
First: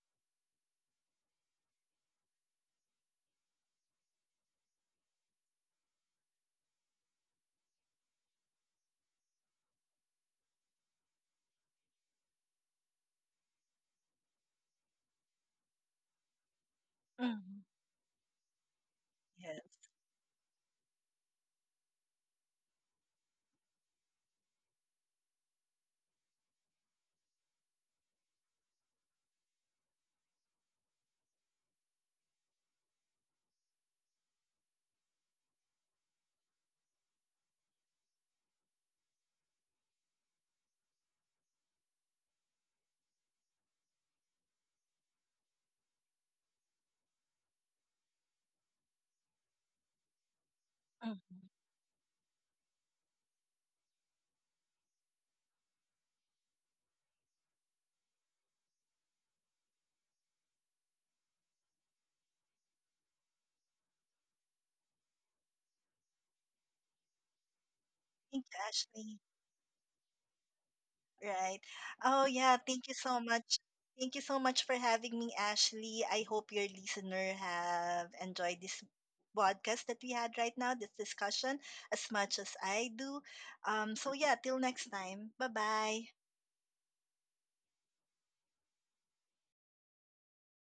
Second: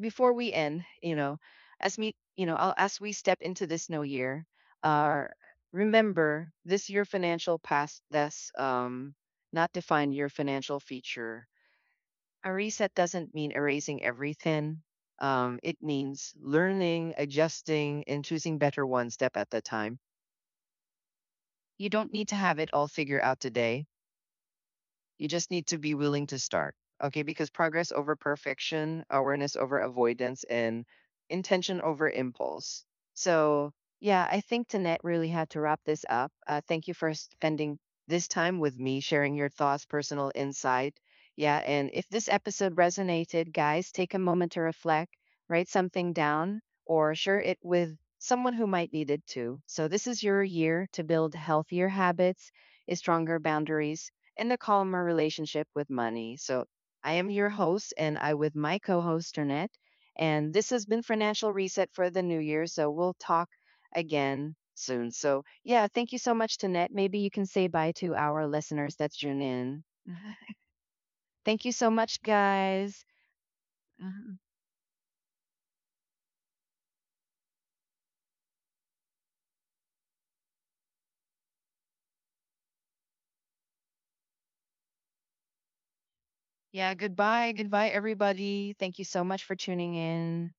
Speaker 1: before we end, you know, as me, you know, I'll, as we step into this new year, uh, remember this year financial past that's, not define your financial future. A reset doesn't mean erasing everything. It means learning,
Speaker 2: Mhm.
Speaker 1: adjusting, and choosing better, one step at a
Speaker 2: Yes.
Speaker 1: time. You don't need to have it all figured out today. You just need to be willing to start. Okay. Because progress over perfection, awareness over avoidance, and intention over impulse. So, yeah, I think Tanette really had to wrap this up. Thank you for spending this time with me, sharing your thoughts, personal insight. Yeah, and if this episode resonated, guys, take a moment to reflect, write something down, or share it with someone who might need it too. So, this is your year to build
Speaker 2: Mhm.
Speaker 1: healthier habits, stronger boundaries, and a calmer relationship with money. So, I am your host, and I with my co-host Ternette, and this has been Financial Reset for the new year. So we'll talk again soon. So yeah, thank you so much, Ternette. Maybe you can say bye to
Speaker 2: Thank
Speaker 1: our
Speaker 2: you,
Speaker 1: listeners that
Speaker 2: Ashley.
Speaker 1: tune in. *laughs* Mhm.
Speaker 2: Right.
Speaker 1: Thank you so much,
Speaker 2: Oh, yeah. Thank you
Speaker 1: guys.
Speaker 2: so much. Thank you so
Speaker 1: Mhm.
Speaker 2: much for having me, Ashley. I hope your listener have enjoyed this podcast that we had right now, this discussion, as much as I do. So, yeah, till next time. Bye bye.
Speaker 1: Yeah, goodbye. Goodbye, everybody. Thank you so much for tuning in.